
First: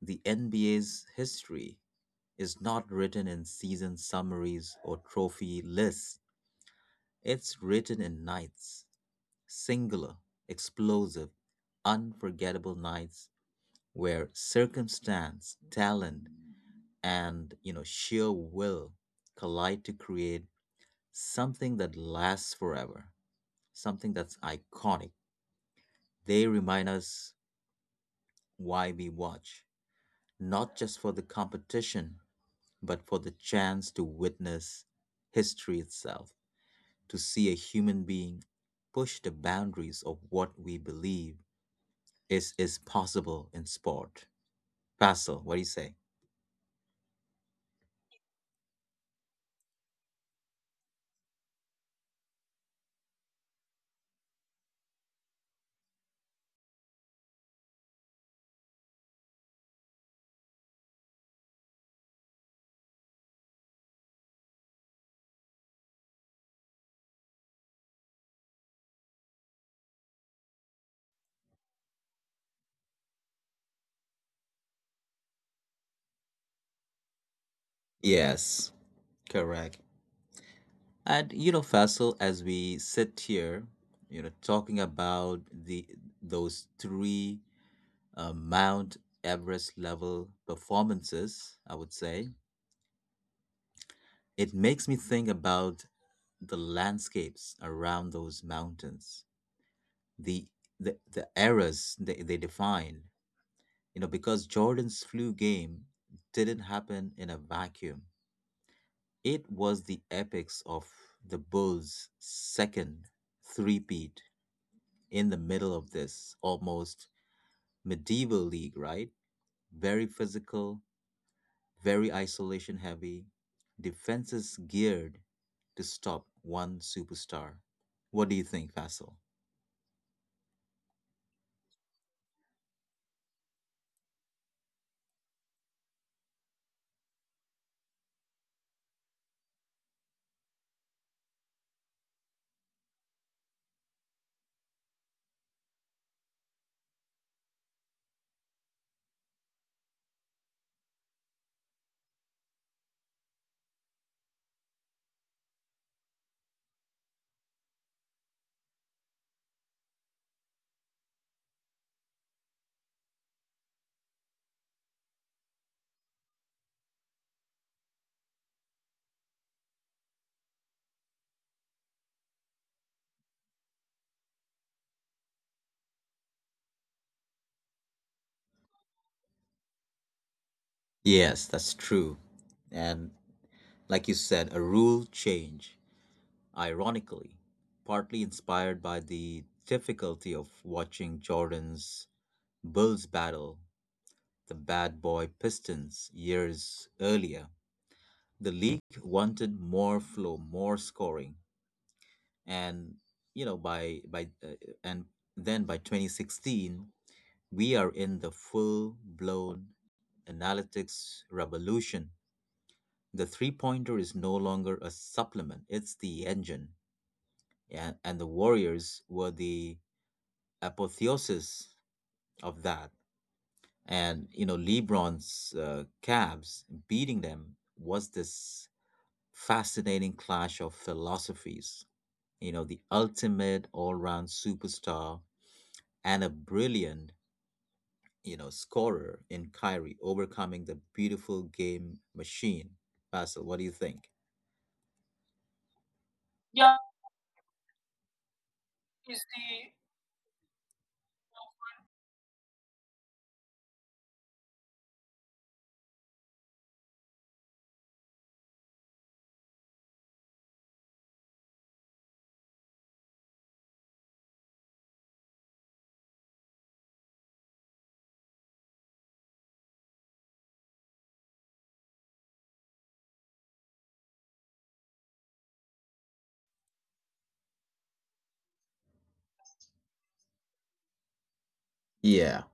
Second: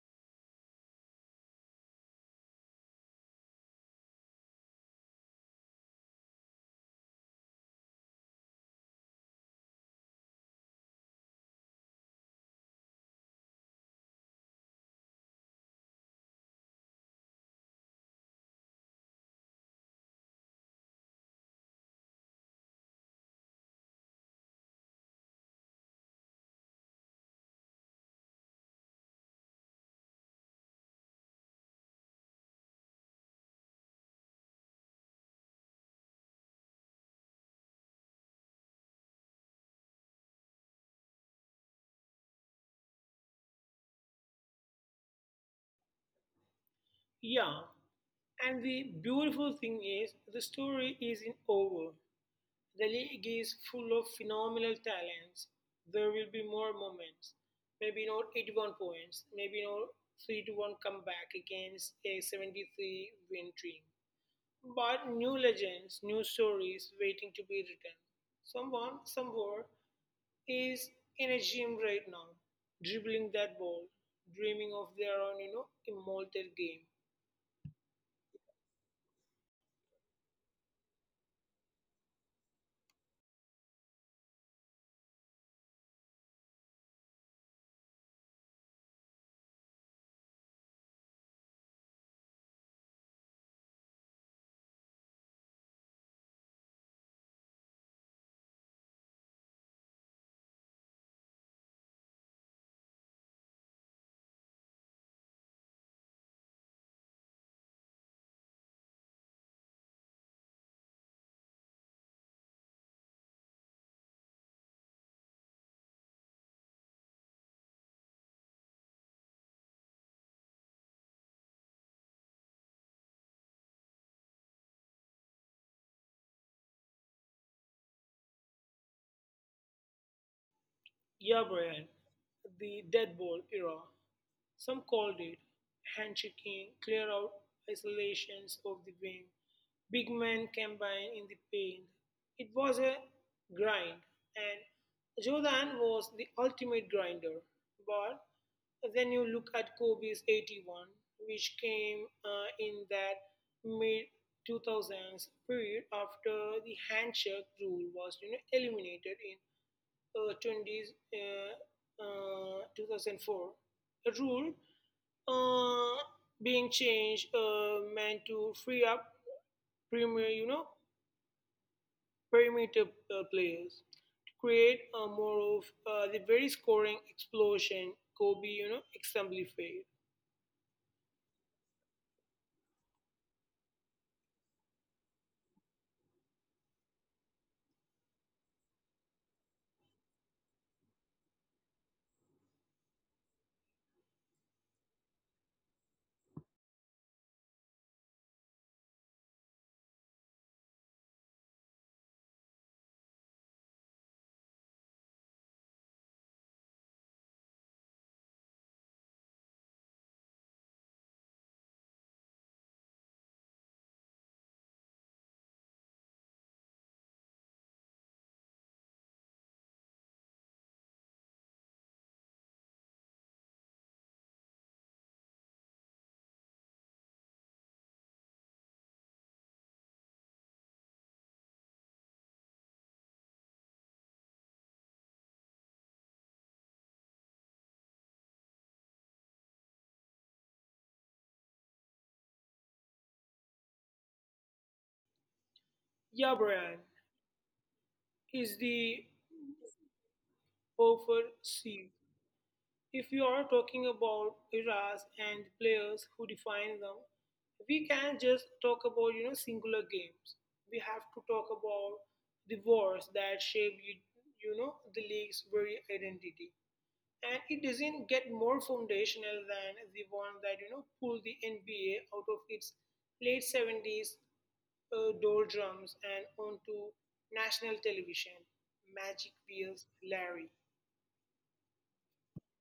[SPEAKER 1] the NBA's history is not written in season summaries or trophy lists. It's written in nights, singular, explosive, unforgettable nights where circumstance, talent, and sheer will collide to create something that lasts forever, something that's iconic. They remind us why we watch, not just for the competition, but for the chance to witness history itself, to see a human being push the boundaries of what we believe is possible in sport. Basil, what do you say?
[SPEAKER 2] Yeah, and the beautiful thing is, the story isn't over. The league is full of phenomenal talents. There will be more moments. Maybe not 81 points, maybe not 3 to 1 comeback against a 73 win team. But new legends, new stories waiting to be written. Someone, somewhere, is in a gym right now, dribbling that ball, dreaming of their own, immortal game.
[SPEAKER 1] Yes, correct. And Faisal, as we sit here, talking about the those three Mount Everest level performances, I would say it makes me think about the landscapes around those mountains, the the eras they define. Because Jordan's flu game didn't happen in a vacuum. It was the epics of the Bulls' second three-peat in the middle of this almost medieval league, right? Very physical, very isolation heavy, defenses geared to stop one superstar. What do you think, Faisal?
[SPEAKER 2] Yeah, Brian, the dead ball era. Some called it handshaking, clear out isolations of the wing, big men combined in the paint. It was a grind, and Jordan was the ultimate grinder. But then you look at Kobe's 81, which came in that mid 2000s period after the handshake rule was eliminated in uh, 20s, 2004. A rule uh, being changed meant to free up premier, perimeter players to create more of the very scoring explosion Kobe, exemplified.
[SPEAKER 1] Yes, that's true. And like you said, a rule change, ironically, partly inspired by the difficulty of watching Jordan's Bulls battle the bad boy Pistons years earlier. The league wanted more flow, more scoring, and you know by and then by 2016 we are in the full blown analytics revolution. The three pointer is no longer a supplement; it's the engine, and the Warriors were the apotheosis of that. And LeBron's Cavs beating them was this fascinating clash of philosophies. The ultimate all round superstar and a brilliant, scorer in Kyrie overcoming the beautiful game machine. Basil, what do you think? Yeah,
[SPEAKER 2] Yabran is the,
[SPEAKER 1] is the,
[SPEAKER 2] Beaufort C. If you are talking about eras and players who define them, we can't just talk about singular games. We have to talk about the wars that shape you, you know the league's very identity. And it doesn't get more foundational than the one that pulled the NBA out of its late 70s doldrums and onto national television. Magic Wheels Larry.
[SPEAKER 1] yeah.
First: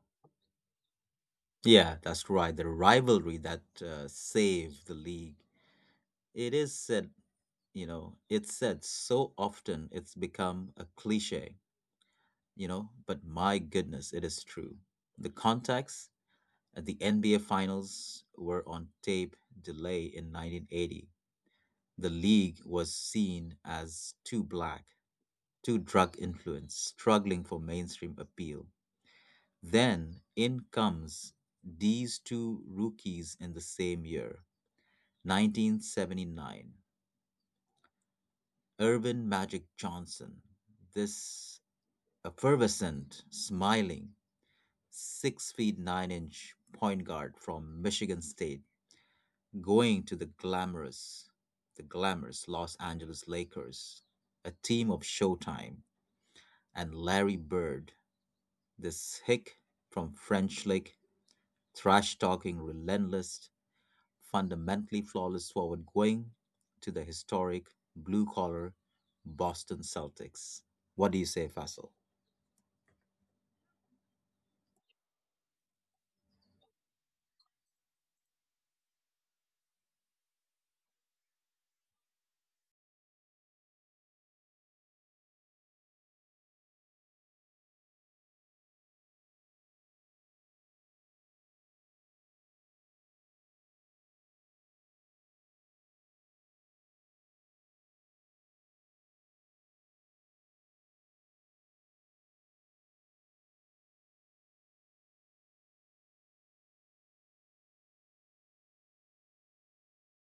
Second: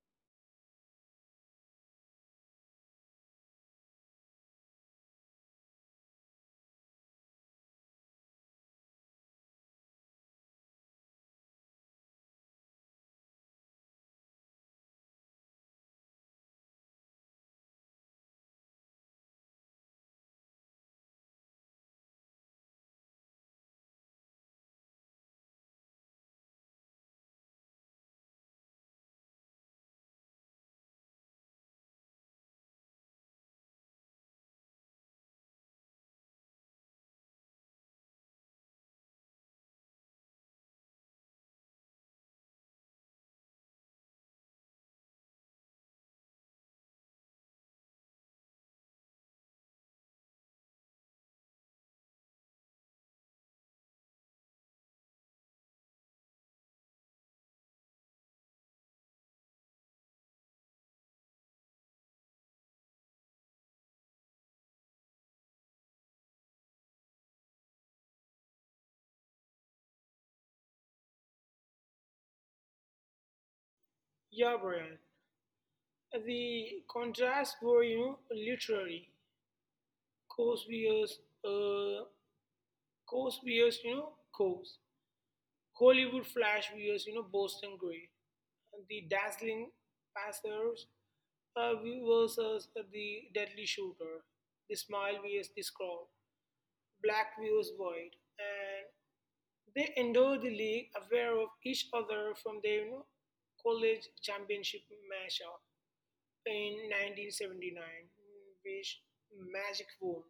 [SPEAKER 1] Yeah, that's right. The rivalry that saved the league. It is said, it's said so often it's become a cliche, but my goodness, it is true. The context. The NBA finals were on tape delay in 1980. The league was seen as too black, too drug influenced, struggling for mainstream appeal. Then in comes these two rookies in the same year, 1979. Urban Magic Johnson, this effervescent, smiling, 6 feet 9 inch point guard from Michigan State going to the glamorous Los Angeles Lakers, a team of Showtime, and Larry Bird, this hick from French Lick, trash-talking, relentless, fundamentally flawless forward going to the historic blue-collar Boston Celtics. What do you say, Faisal?
[SPEAKER 2] Yeah, Brian. The contrasts were, literary. Coast viewers, uh, coast. Hollywood flash viewers, Boston gray. The dazzling passers versus the deadly shooter. The smile vs. the scroll. Black vs. void. And they endure the league aware of each other from their college championship matchup in 1979, which Magic won.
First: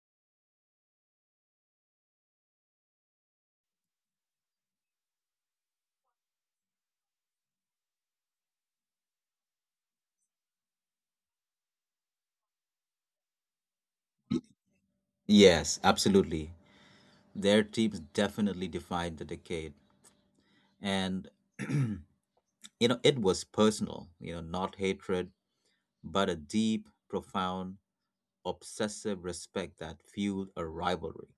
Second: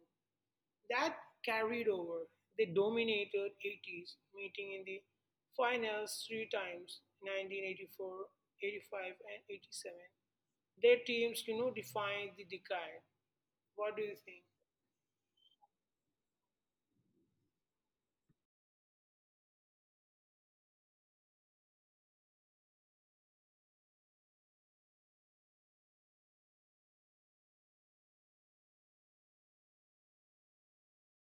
[SPEAKER 2] That carried over. They dominated 80s, meeting in the finals three times: 1984, 85, and 87. Their teams, defined the decade. What do you think?
[SPEAKER 1] Yes, absolutely. Their teams definitely defined the decade. And, you it was personal, not hatred, but a deep, profound, obsessive respect that fueled a rivalry.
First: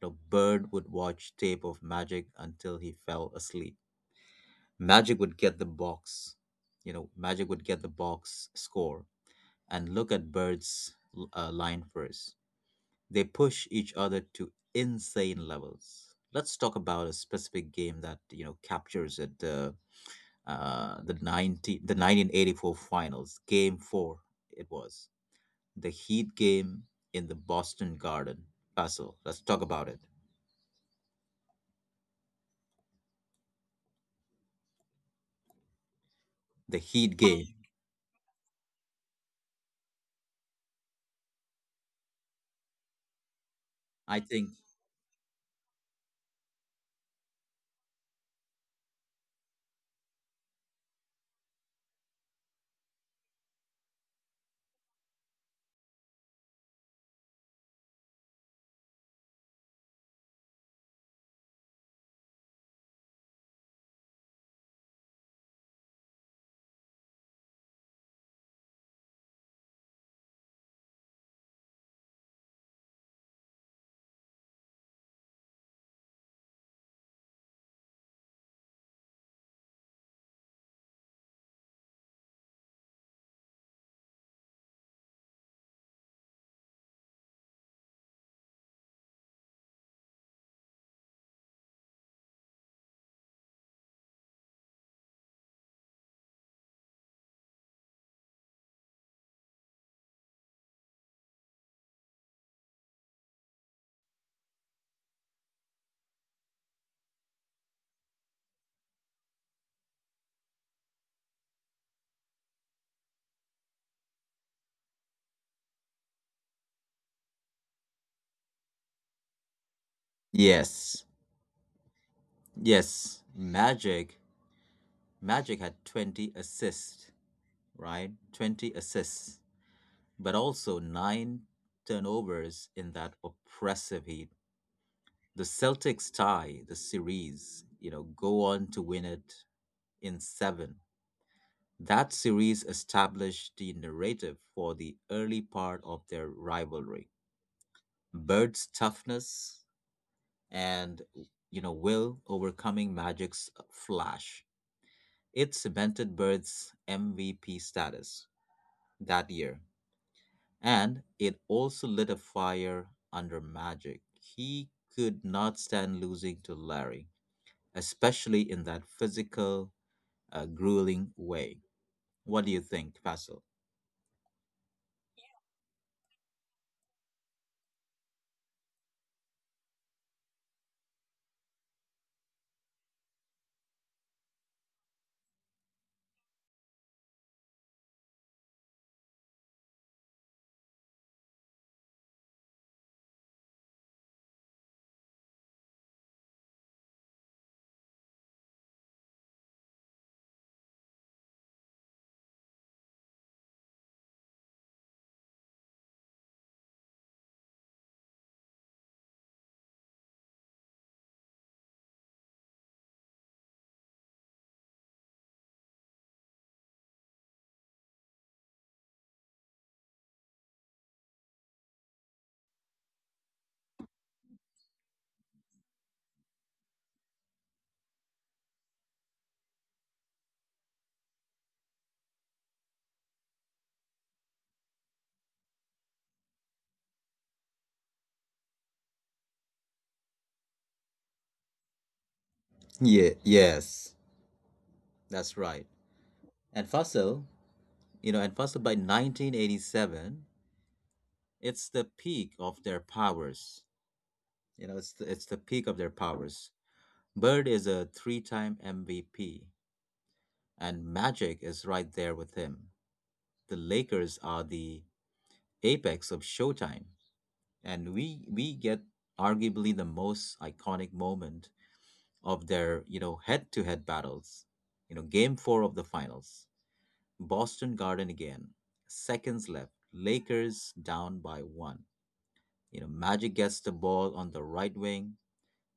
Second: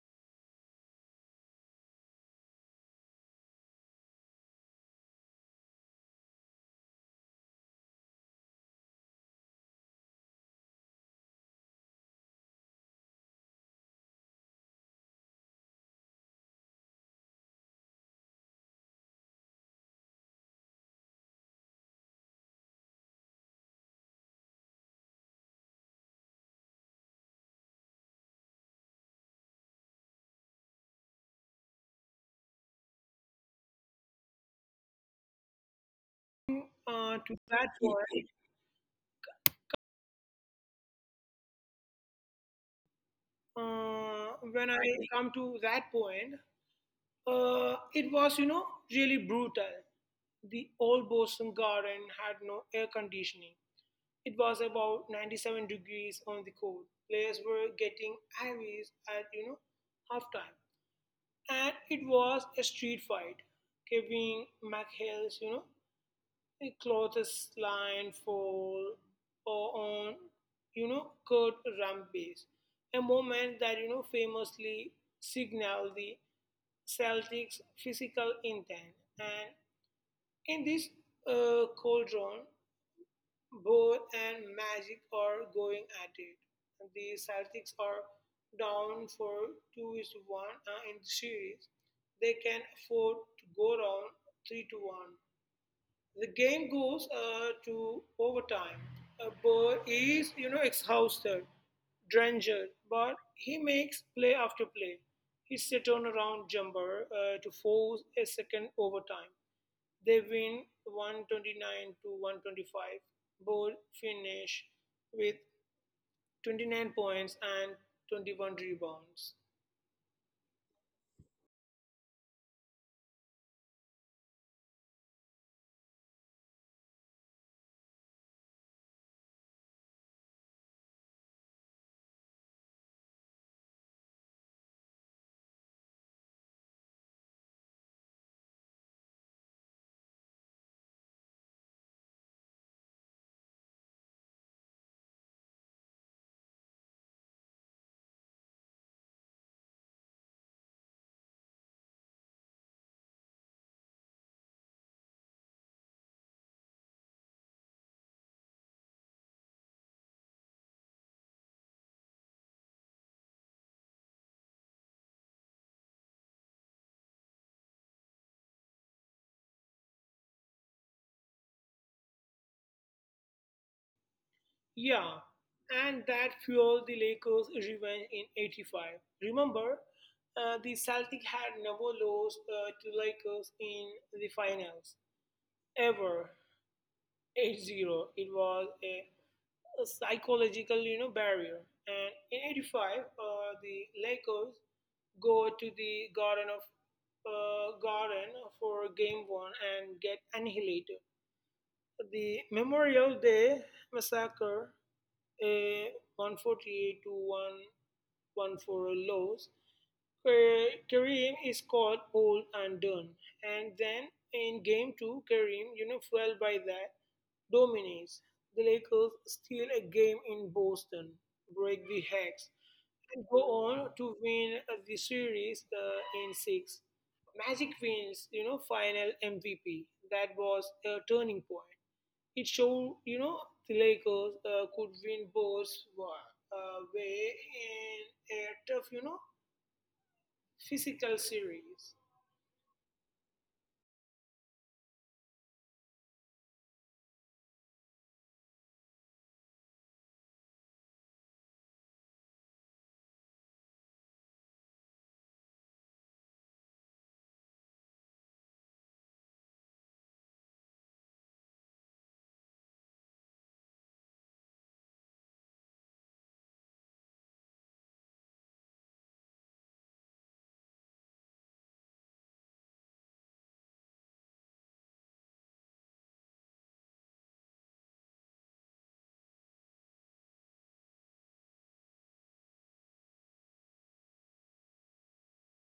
[SPEAKER 1] Bird would watch tape of Magic until he fell asleep. Magic would get the box, Magic would get the box score and look at Bird's line first. They push each other to insane levels. Let's talk about a specific game that captures it. The 1984 finals, Game Four. It was the Heat game in the Boston Garden Russell. Let's talk about it. The Heat game.
[SPEAKER 2] To that point,
[SPEAKER 1] I think.
[SPEAKER 2] when I come to that point, it was, really brutal. The old Boston garden had no air conditioning. It was about 97 degrees on the court. Players were getting ivies at halftime, and it was a street fight. Kevin McHale's a clothes line for or on Kurt Rampage, a moment that famously signaled the Celtics' physical intent. And in this cauldron, both and Magic are going at it. The Celtics are down for 2 is to 1 in the series. They can afford to go down 3 to 1. The game goes to overtime. Bird is, exhausted, drenched, but he makes play after play. He set on around jumper to force a second overtime. They win 129 to 125, Both finish with 29 points and 21 rebounds.
[SPEAKER 1] Yes, yes. Magic had 20 assists, right? 20 assists, but also nine turnovers in that oppressive Heat. The Celtics tie the series. You know, go on to win it in seven. That series established the narrative for the early part of their rivalry, Bird's toughness and will overcoming Magic's flash. It cemented Bird's MVP status that year, and it also lit a fire under Magic. He could not stand losing to Larry, especially in that physical, grueling way. What do you think, Fasil?
[SPEAKER 2] Yeah, and that fueled the Lakers' revenge in 85. Remember, the Celtics had never lost to Lakers in the finals ever. '80, it was a psychological barrier. And in '85, the Lakers go to the garden of garden for game one and get annihilated. The Memorial Day Massacre, a 148-114 laws. Kareem is called old and done. And then in game two, Kareem, fueled by that, dominates. The Lakers steal a game in Boston, break the hex, and go on to win the series in six. Magic wins, final MVP. That was a turning point. It showed, the Lakers could win both way in a tough, physical series.
[SPEAKER 1] Yeah, yes, that's right. And Fasil, by 1987, it's the peak of their powers. It's the peak of their powers. Bird is a three-time MVP, and Magic is right there with him. The Lakers are the apex of Showtime, and we get arguably the most iconic moment of their head-to-head battles. Game Four of the finals, Boston Garden again. Seconds left, Lakers down by one. Magic gets the ball on the right wing.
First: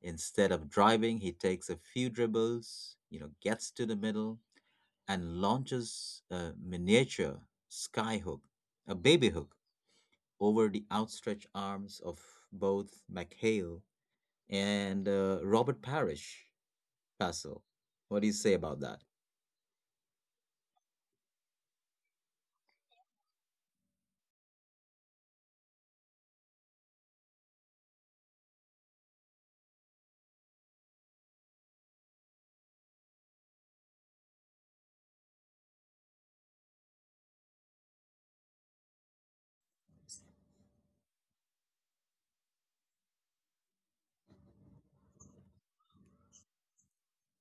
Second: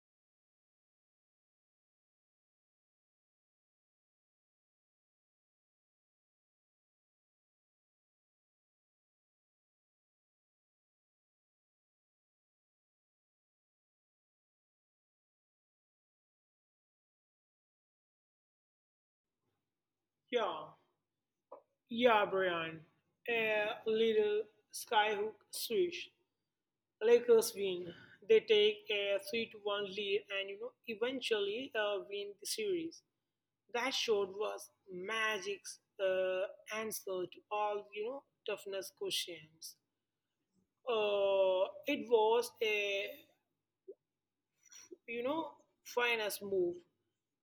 [SPEAKER 1] Instead of driving, he takes a few dribbles, gets to the middle and launches a miniature sky hook, a baby hook, over the outstretched arms of both McHale and Robert Parrish. Basil, what do you say about that?
[SPEAKER 2] Yeah, yeah, Brian. A little skyhook switch. Lakers win. They take a 3-1 lead, and eventually win the series. That shot was Magic's answer to all toughness questions. It was a you know, finest move,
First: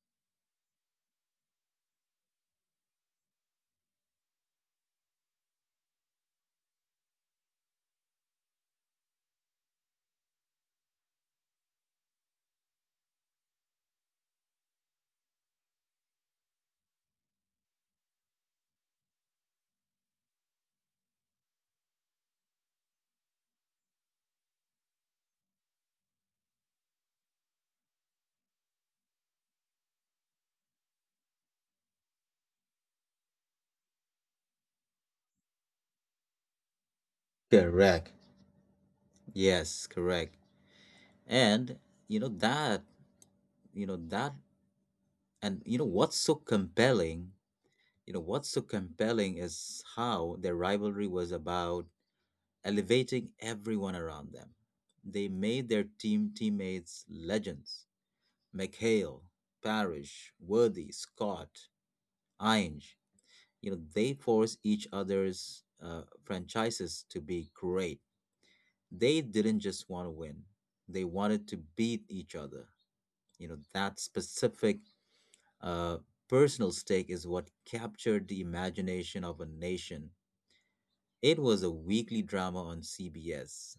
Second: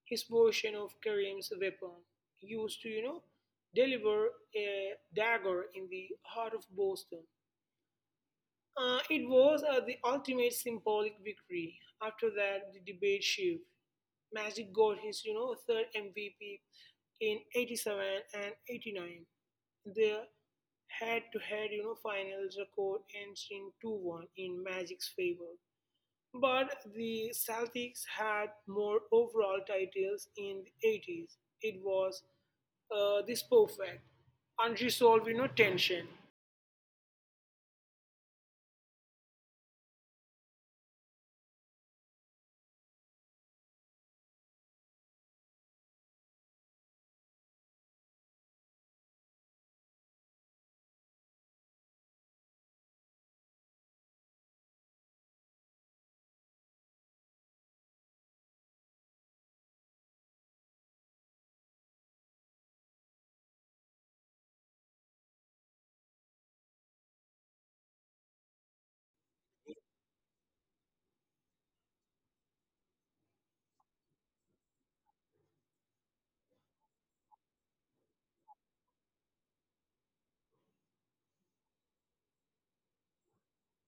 [SPEAKER 2] his version of Kareem's weapon, used to, deliver a dagger in the heart of Boston. It was the ultimate symbolic victory. After that, the debate shift. Magic got his, third MVP in '87 and '89. The head-to-head, finals record ends in 2-1 in Magic's favor. But the Celtics had more overall titles in the 80s. It was this perfect, unresolved, tension.
[SPEAKER 1] Correct. Yes, correct. And you know that, you know that, and you know what's so compelling You know what's so compelling is how their rivalry was about elevating everyone around them. They made their teammates legends. McHale, Parrish, Worthy, Scott, Ainge. They forced each other's franchises to be great. They didn't just want to win, they wanted to beat each other. That specific uh, personal stake is what captured the imagination of a nation. It was a weekly drama on CBS,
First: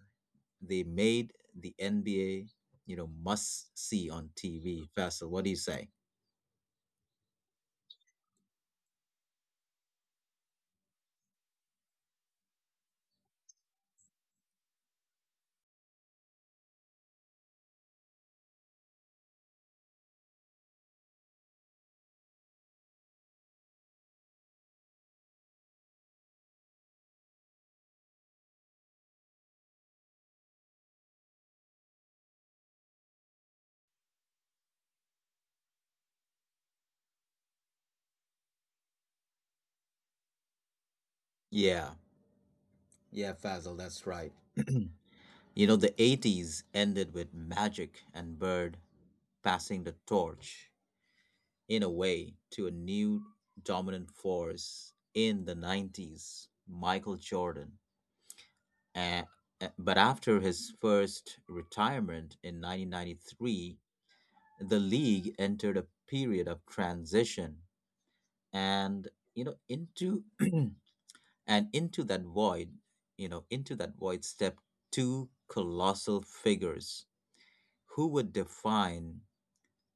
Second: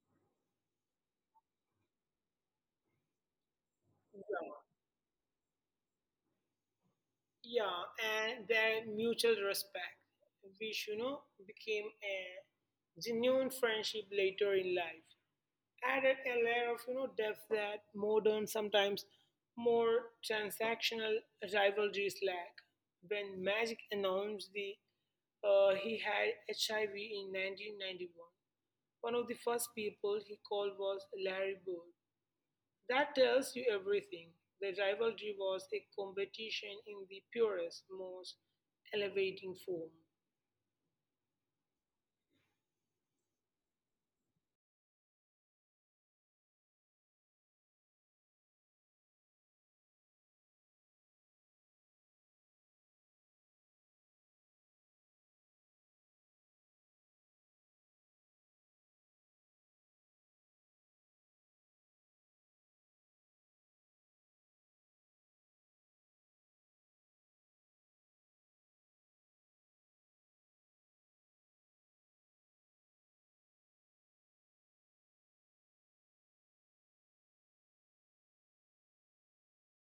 [SPEAKER 1] they made the NBA, must see on TV. Faisal, what do you say?
[SPEAKER 2] Yeah, and their mutual respect, which, became a genuine friendship later in life, added a layer of depth that modern, sometimes more transactional rivalries lack. When Magic announced the he had HIV in 1991, one of the first people he called was Larry Bird. That tells you everything. The rivalry was a competition in the purest, most elevating form.
[SPEAKER 1] Yeah, yeah, Faisal, that's right. The 80s ended with Magic and Bird passing the torch in a way to a new dominant force in the 90s, Michael Jordan. A- but after his first retirement in 1993, the league entered a period of transition, and you know into and into that void, into that void stepped two colossal figures who would define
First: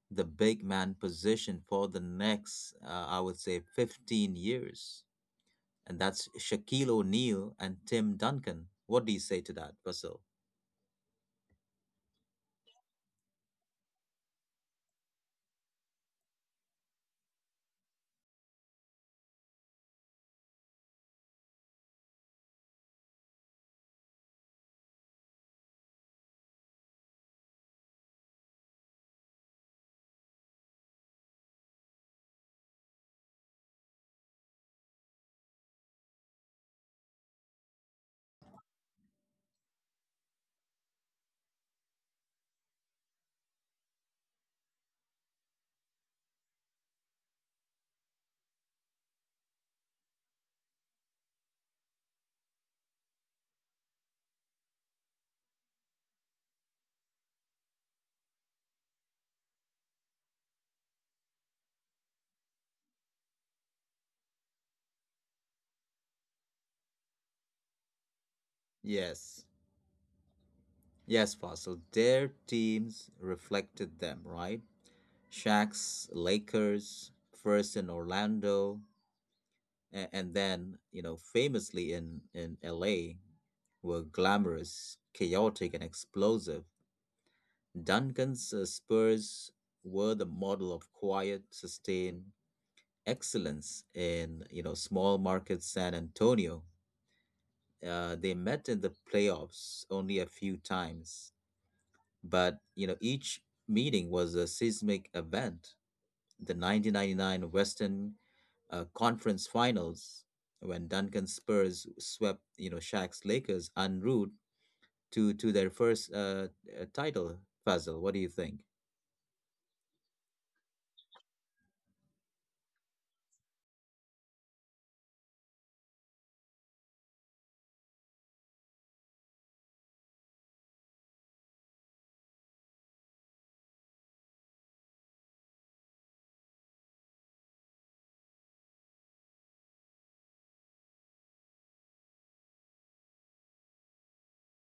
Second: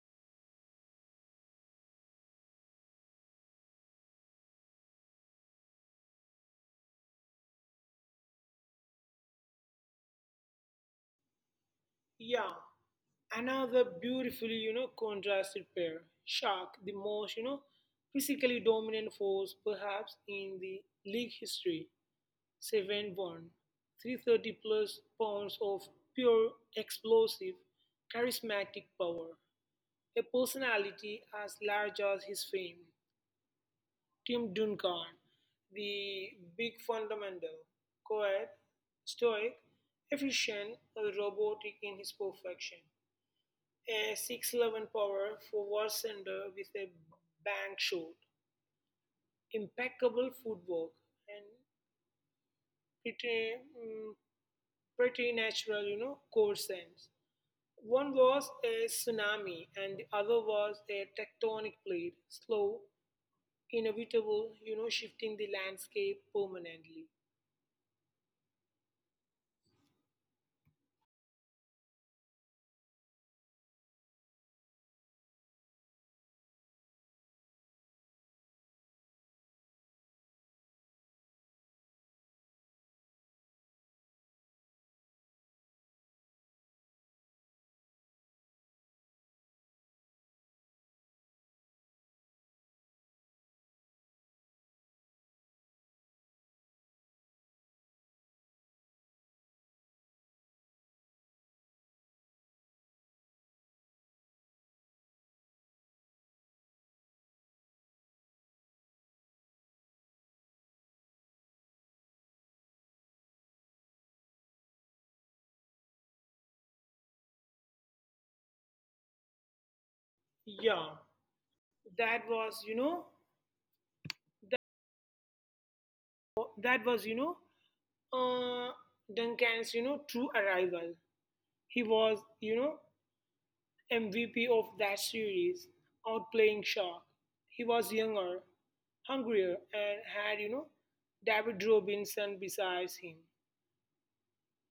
[SPEAKER 1] the big man position for the next I would say 15 years. And that's Shaquille O'Neal and Tim Duncan. What do you say to that, Fasil?
[SPEAKER 2] Yeah, another beautifully, contrasted pair. Shark, the most, physically dominant force perhaps in the league history, 7-1, 330 plus pounds of pure explosive, charismatic power, a personality as large as his fame. Tim Duncan, the big fundamental, quiet, stoic, efficient, robotic in his perfection, a 6'11 power forward center with a bank shot, impeccable footwork, and pretty, mm, pretty natural, court sense. One was a tsunami, and the other was a tectonic plate, slow, inevitable, shifting the landscape permanently.
[SPEAKER 1] Yes, yes, Fossil. Their teams reflected them, right? Shaq's Lakers, first in Orlando, and then famously in LA, were glamorous, chaotic, and explosive. Duncan's Spurs were the model of quiet sustained excellence in, small market San Antonio. They met in the playoffs only a few times, but each meeting was a seismic event. The 1999 Western Conference Finals, when Duncan Spurs swept, Shaq's Lakers en route to their first, title. Puzzle. What do you think?
[SPEAKER 2] Yeah, that was, you know, that, that was, uh, Duncan's, true arrival. He was, MVP of that series, outplaying Shaw. He was younger, hungrier, and had, David Robinson besides him.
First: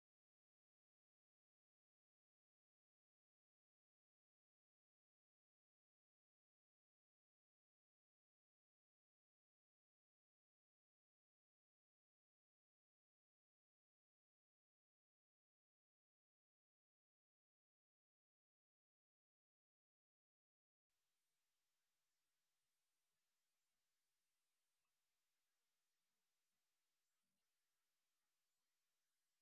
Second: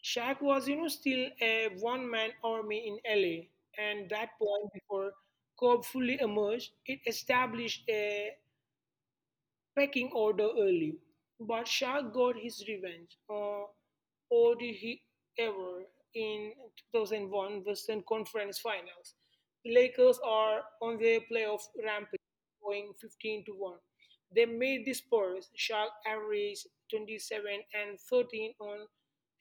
[SPEAKER 2] Shaq was, still a one man army in LA, and that point before Cobb fully emerged, it established a pecking order early. But Shah got his revenge, or did he ever, in 2001 Western Conference Finals. The Lakers are on their playoff rampage, going 15-1. They made the Spurs. Shaq averaged 27 and 13 on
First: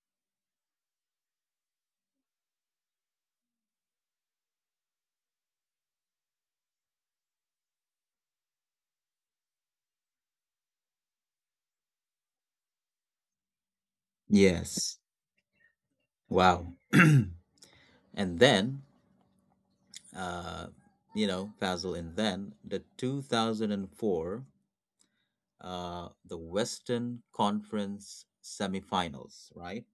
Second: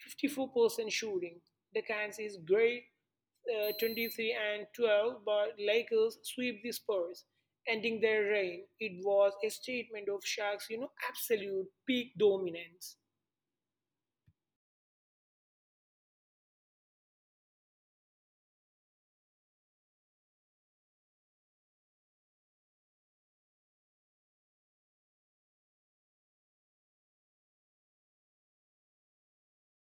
[SPEAKER 2] 54% shooting. The Kansas is great, 23 and 12, but Lakers sweep the Spurs, ending their reign. It was a statement of Shaq's, absolute peak dominance.
[SPEAKER 1] Yes. Wow. and then, uh, you know, Fazil, and then the 2004, the Western Conference semifinals, right?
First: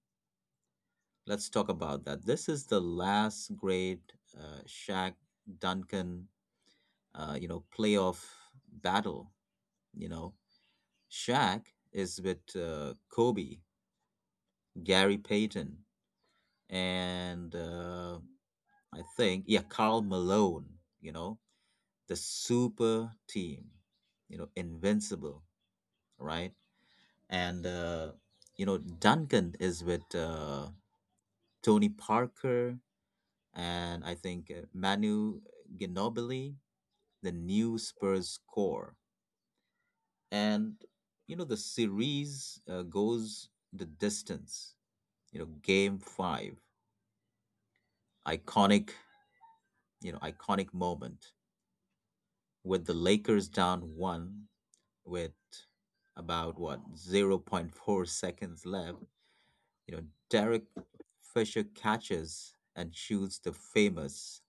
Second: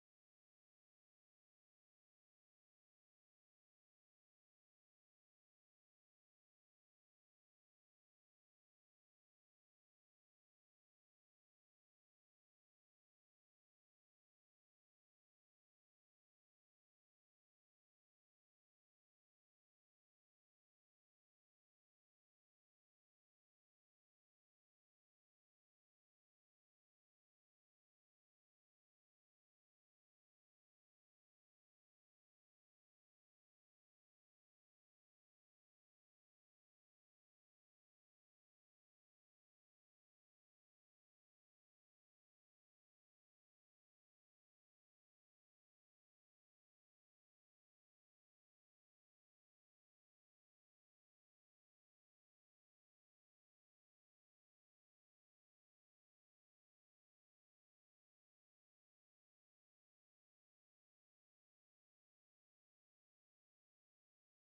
[SPEAKER 1] Let's talk about that. This is the last great Shaq Duncan playoff battle. You know, Shaq is with Kobe, Gary Payton, and I think, yeah, Karl Malone. You know, the super team. Invincible, right? And Duncan is with Tony Parker and I think Manu Ginobili, the new Spurs core. And the series goes the distance. Game 5, iconic, iconic moment, with the Lakers down 1 with about what zero point 0.4 seconds left. you know Derek Fisher catches and shoots the famous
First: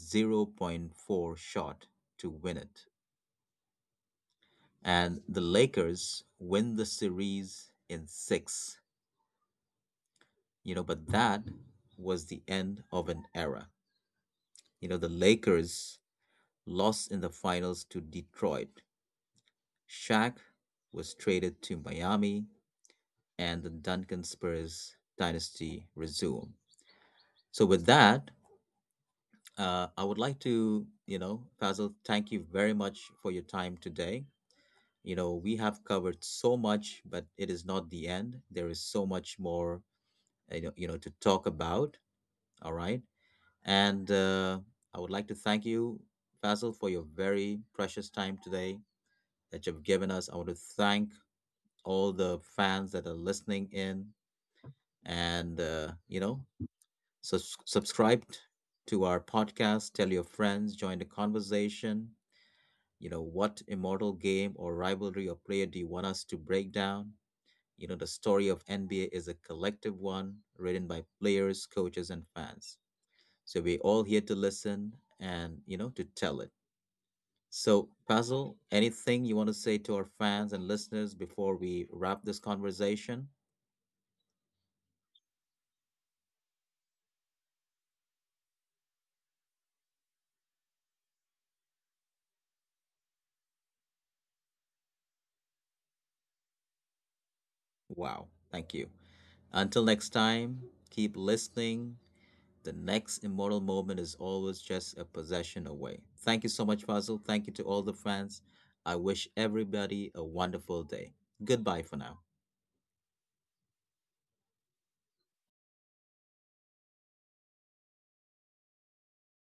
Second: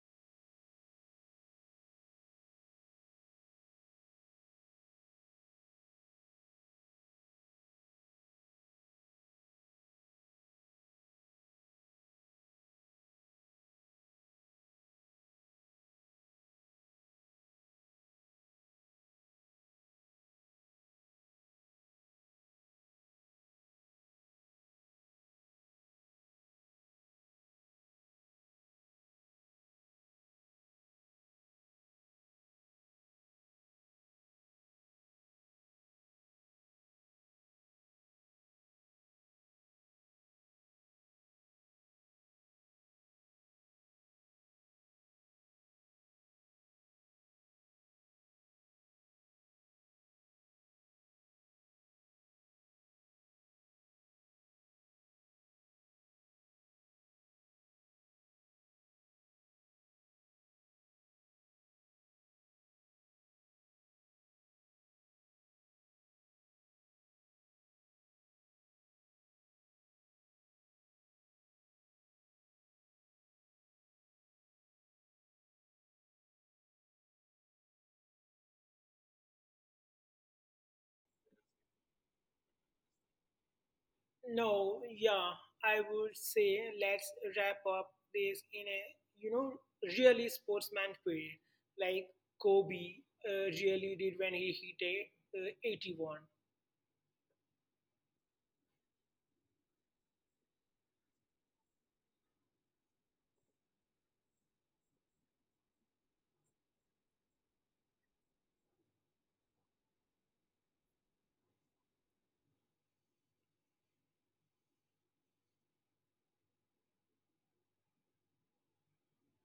[SPEAKER 1] zero point 0.4 shot to win it, and the Lakers win the series in 6. But that was the end of an era. The Lakers lost in the finals to Detroit. Shaq was traded to Miami, and the Duncan Spurs dynasty resumed. So, with that, I would like to, Fazil, thank you very much for your time today. We have covered so much, but it is not the end. There is so much more, to talk about. All right. And I would like to thank you, Faisal, for your very precious time today that you've given us. I want to thank all the fans that are listening in and, subscribe to our podcast, tell your friends, join the conversation. What immortal game or rivalry or player do you want us to break down? The story of NBA is a collective one written by players, coaches, and fans. So we're all here to listen and, to tell it. So, Basil, anything you want to say to our fans and listeners before we wrap this conversation?
[SPEAKER 2] Now, yeah, I would say let's wrap up this in a, you know, really sportsman period, like Kobe really did when he hit a, 81.
[SPEAKER 1] Wow, thank you. Until next time, keep listening. The next immortal moment is always just a possession away. Thank you so much, Fazil. Thank you to all the fans. I wish everybody a wonderful day. Goodbye for now.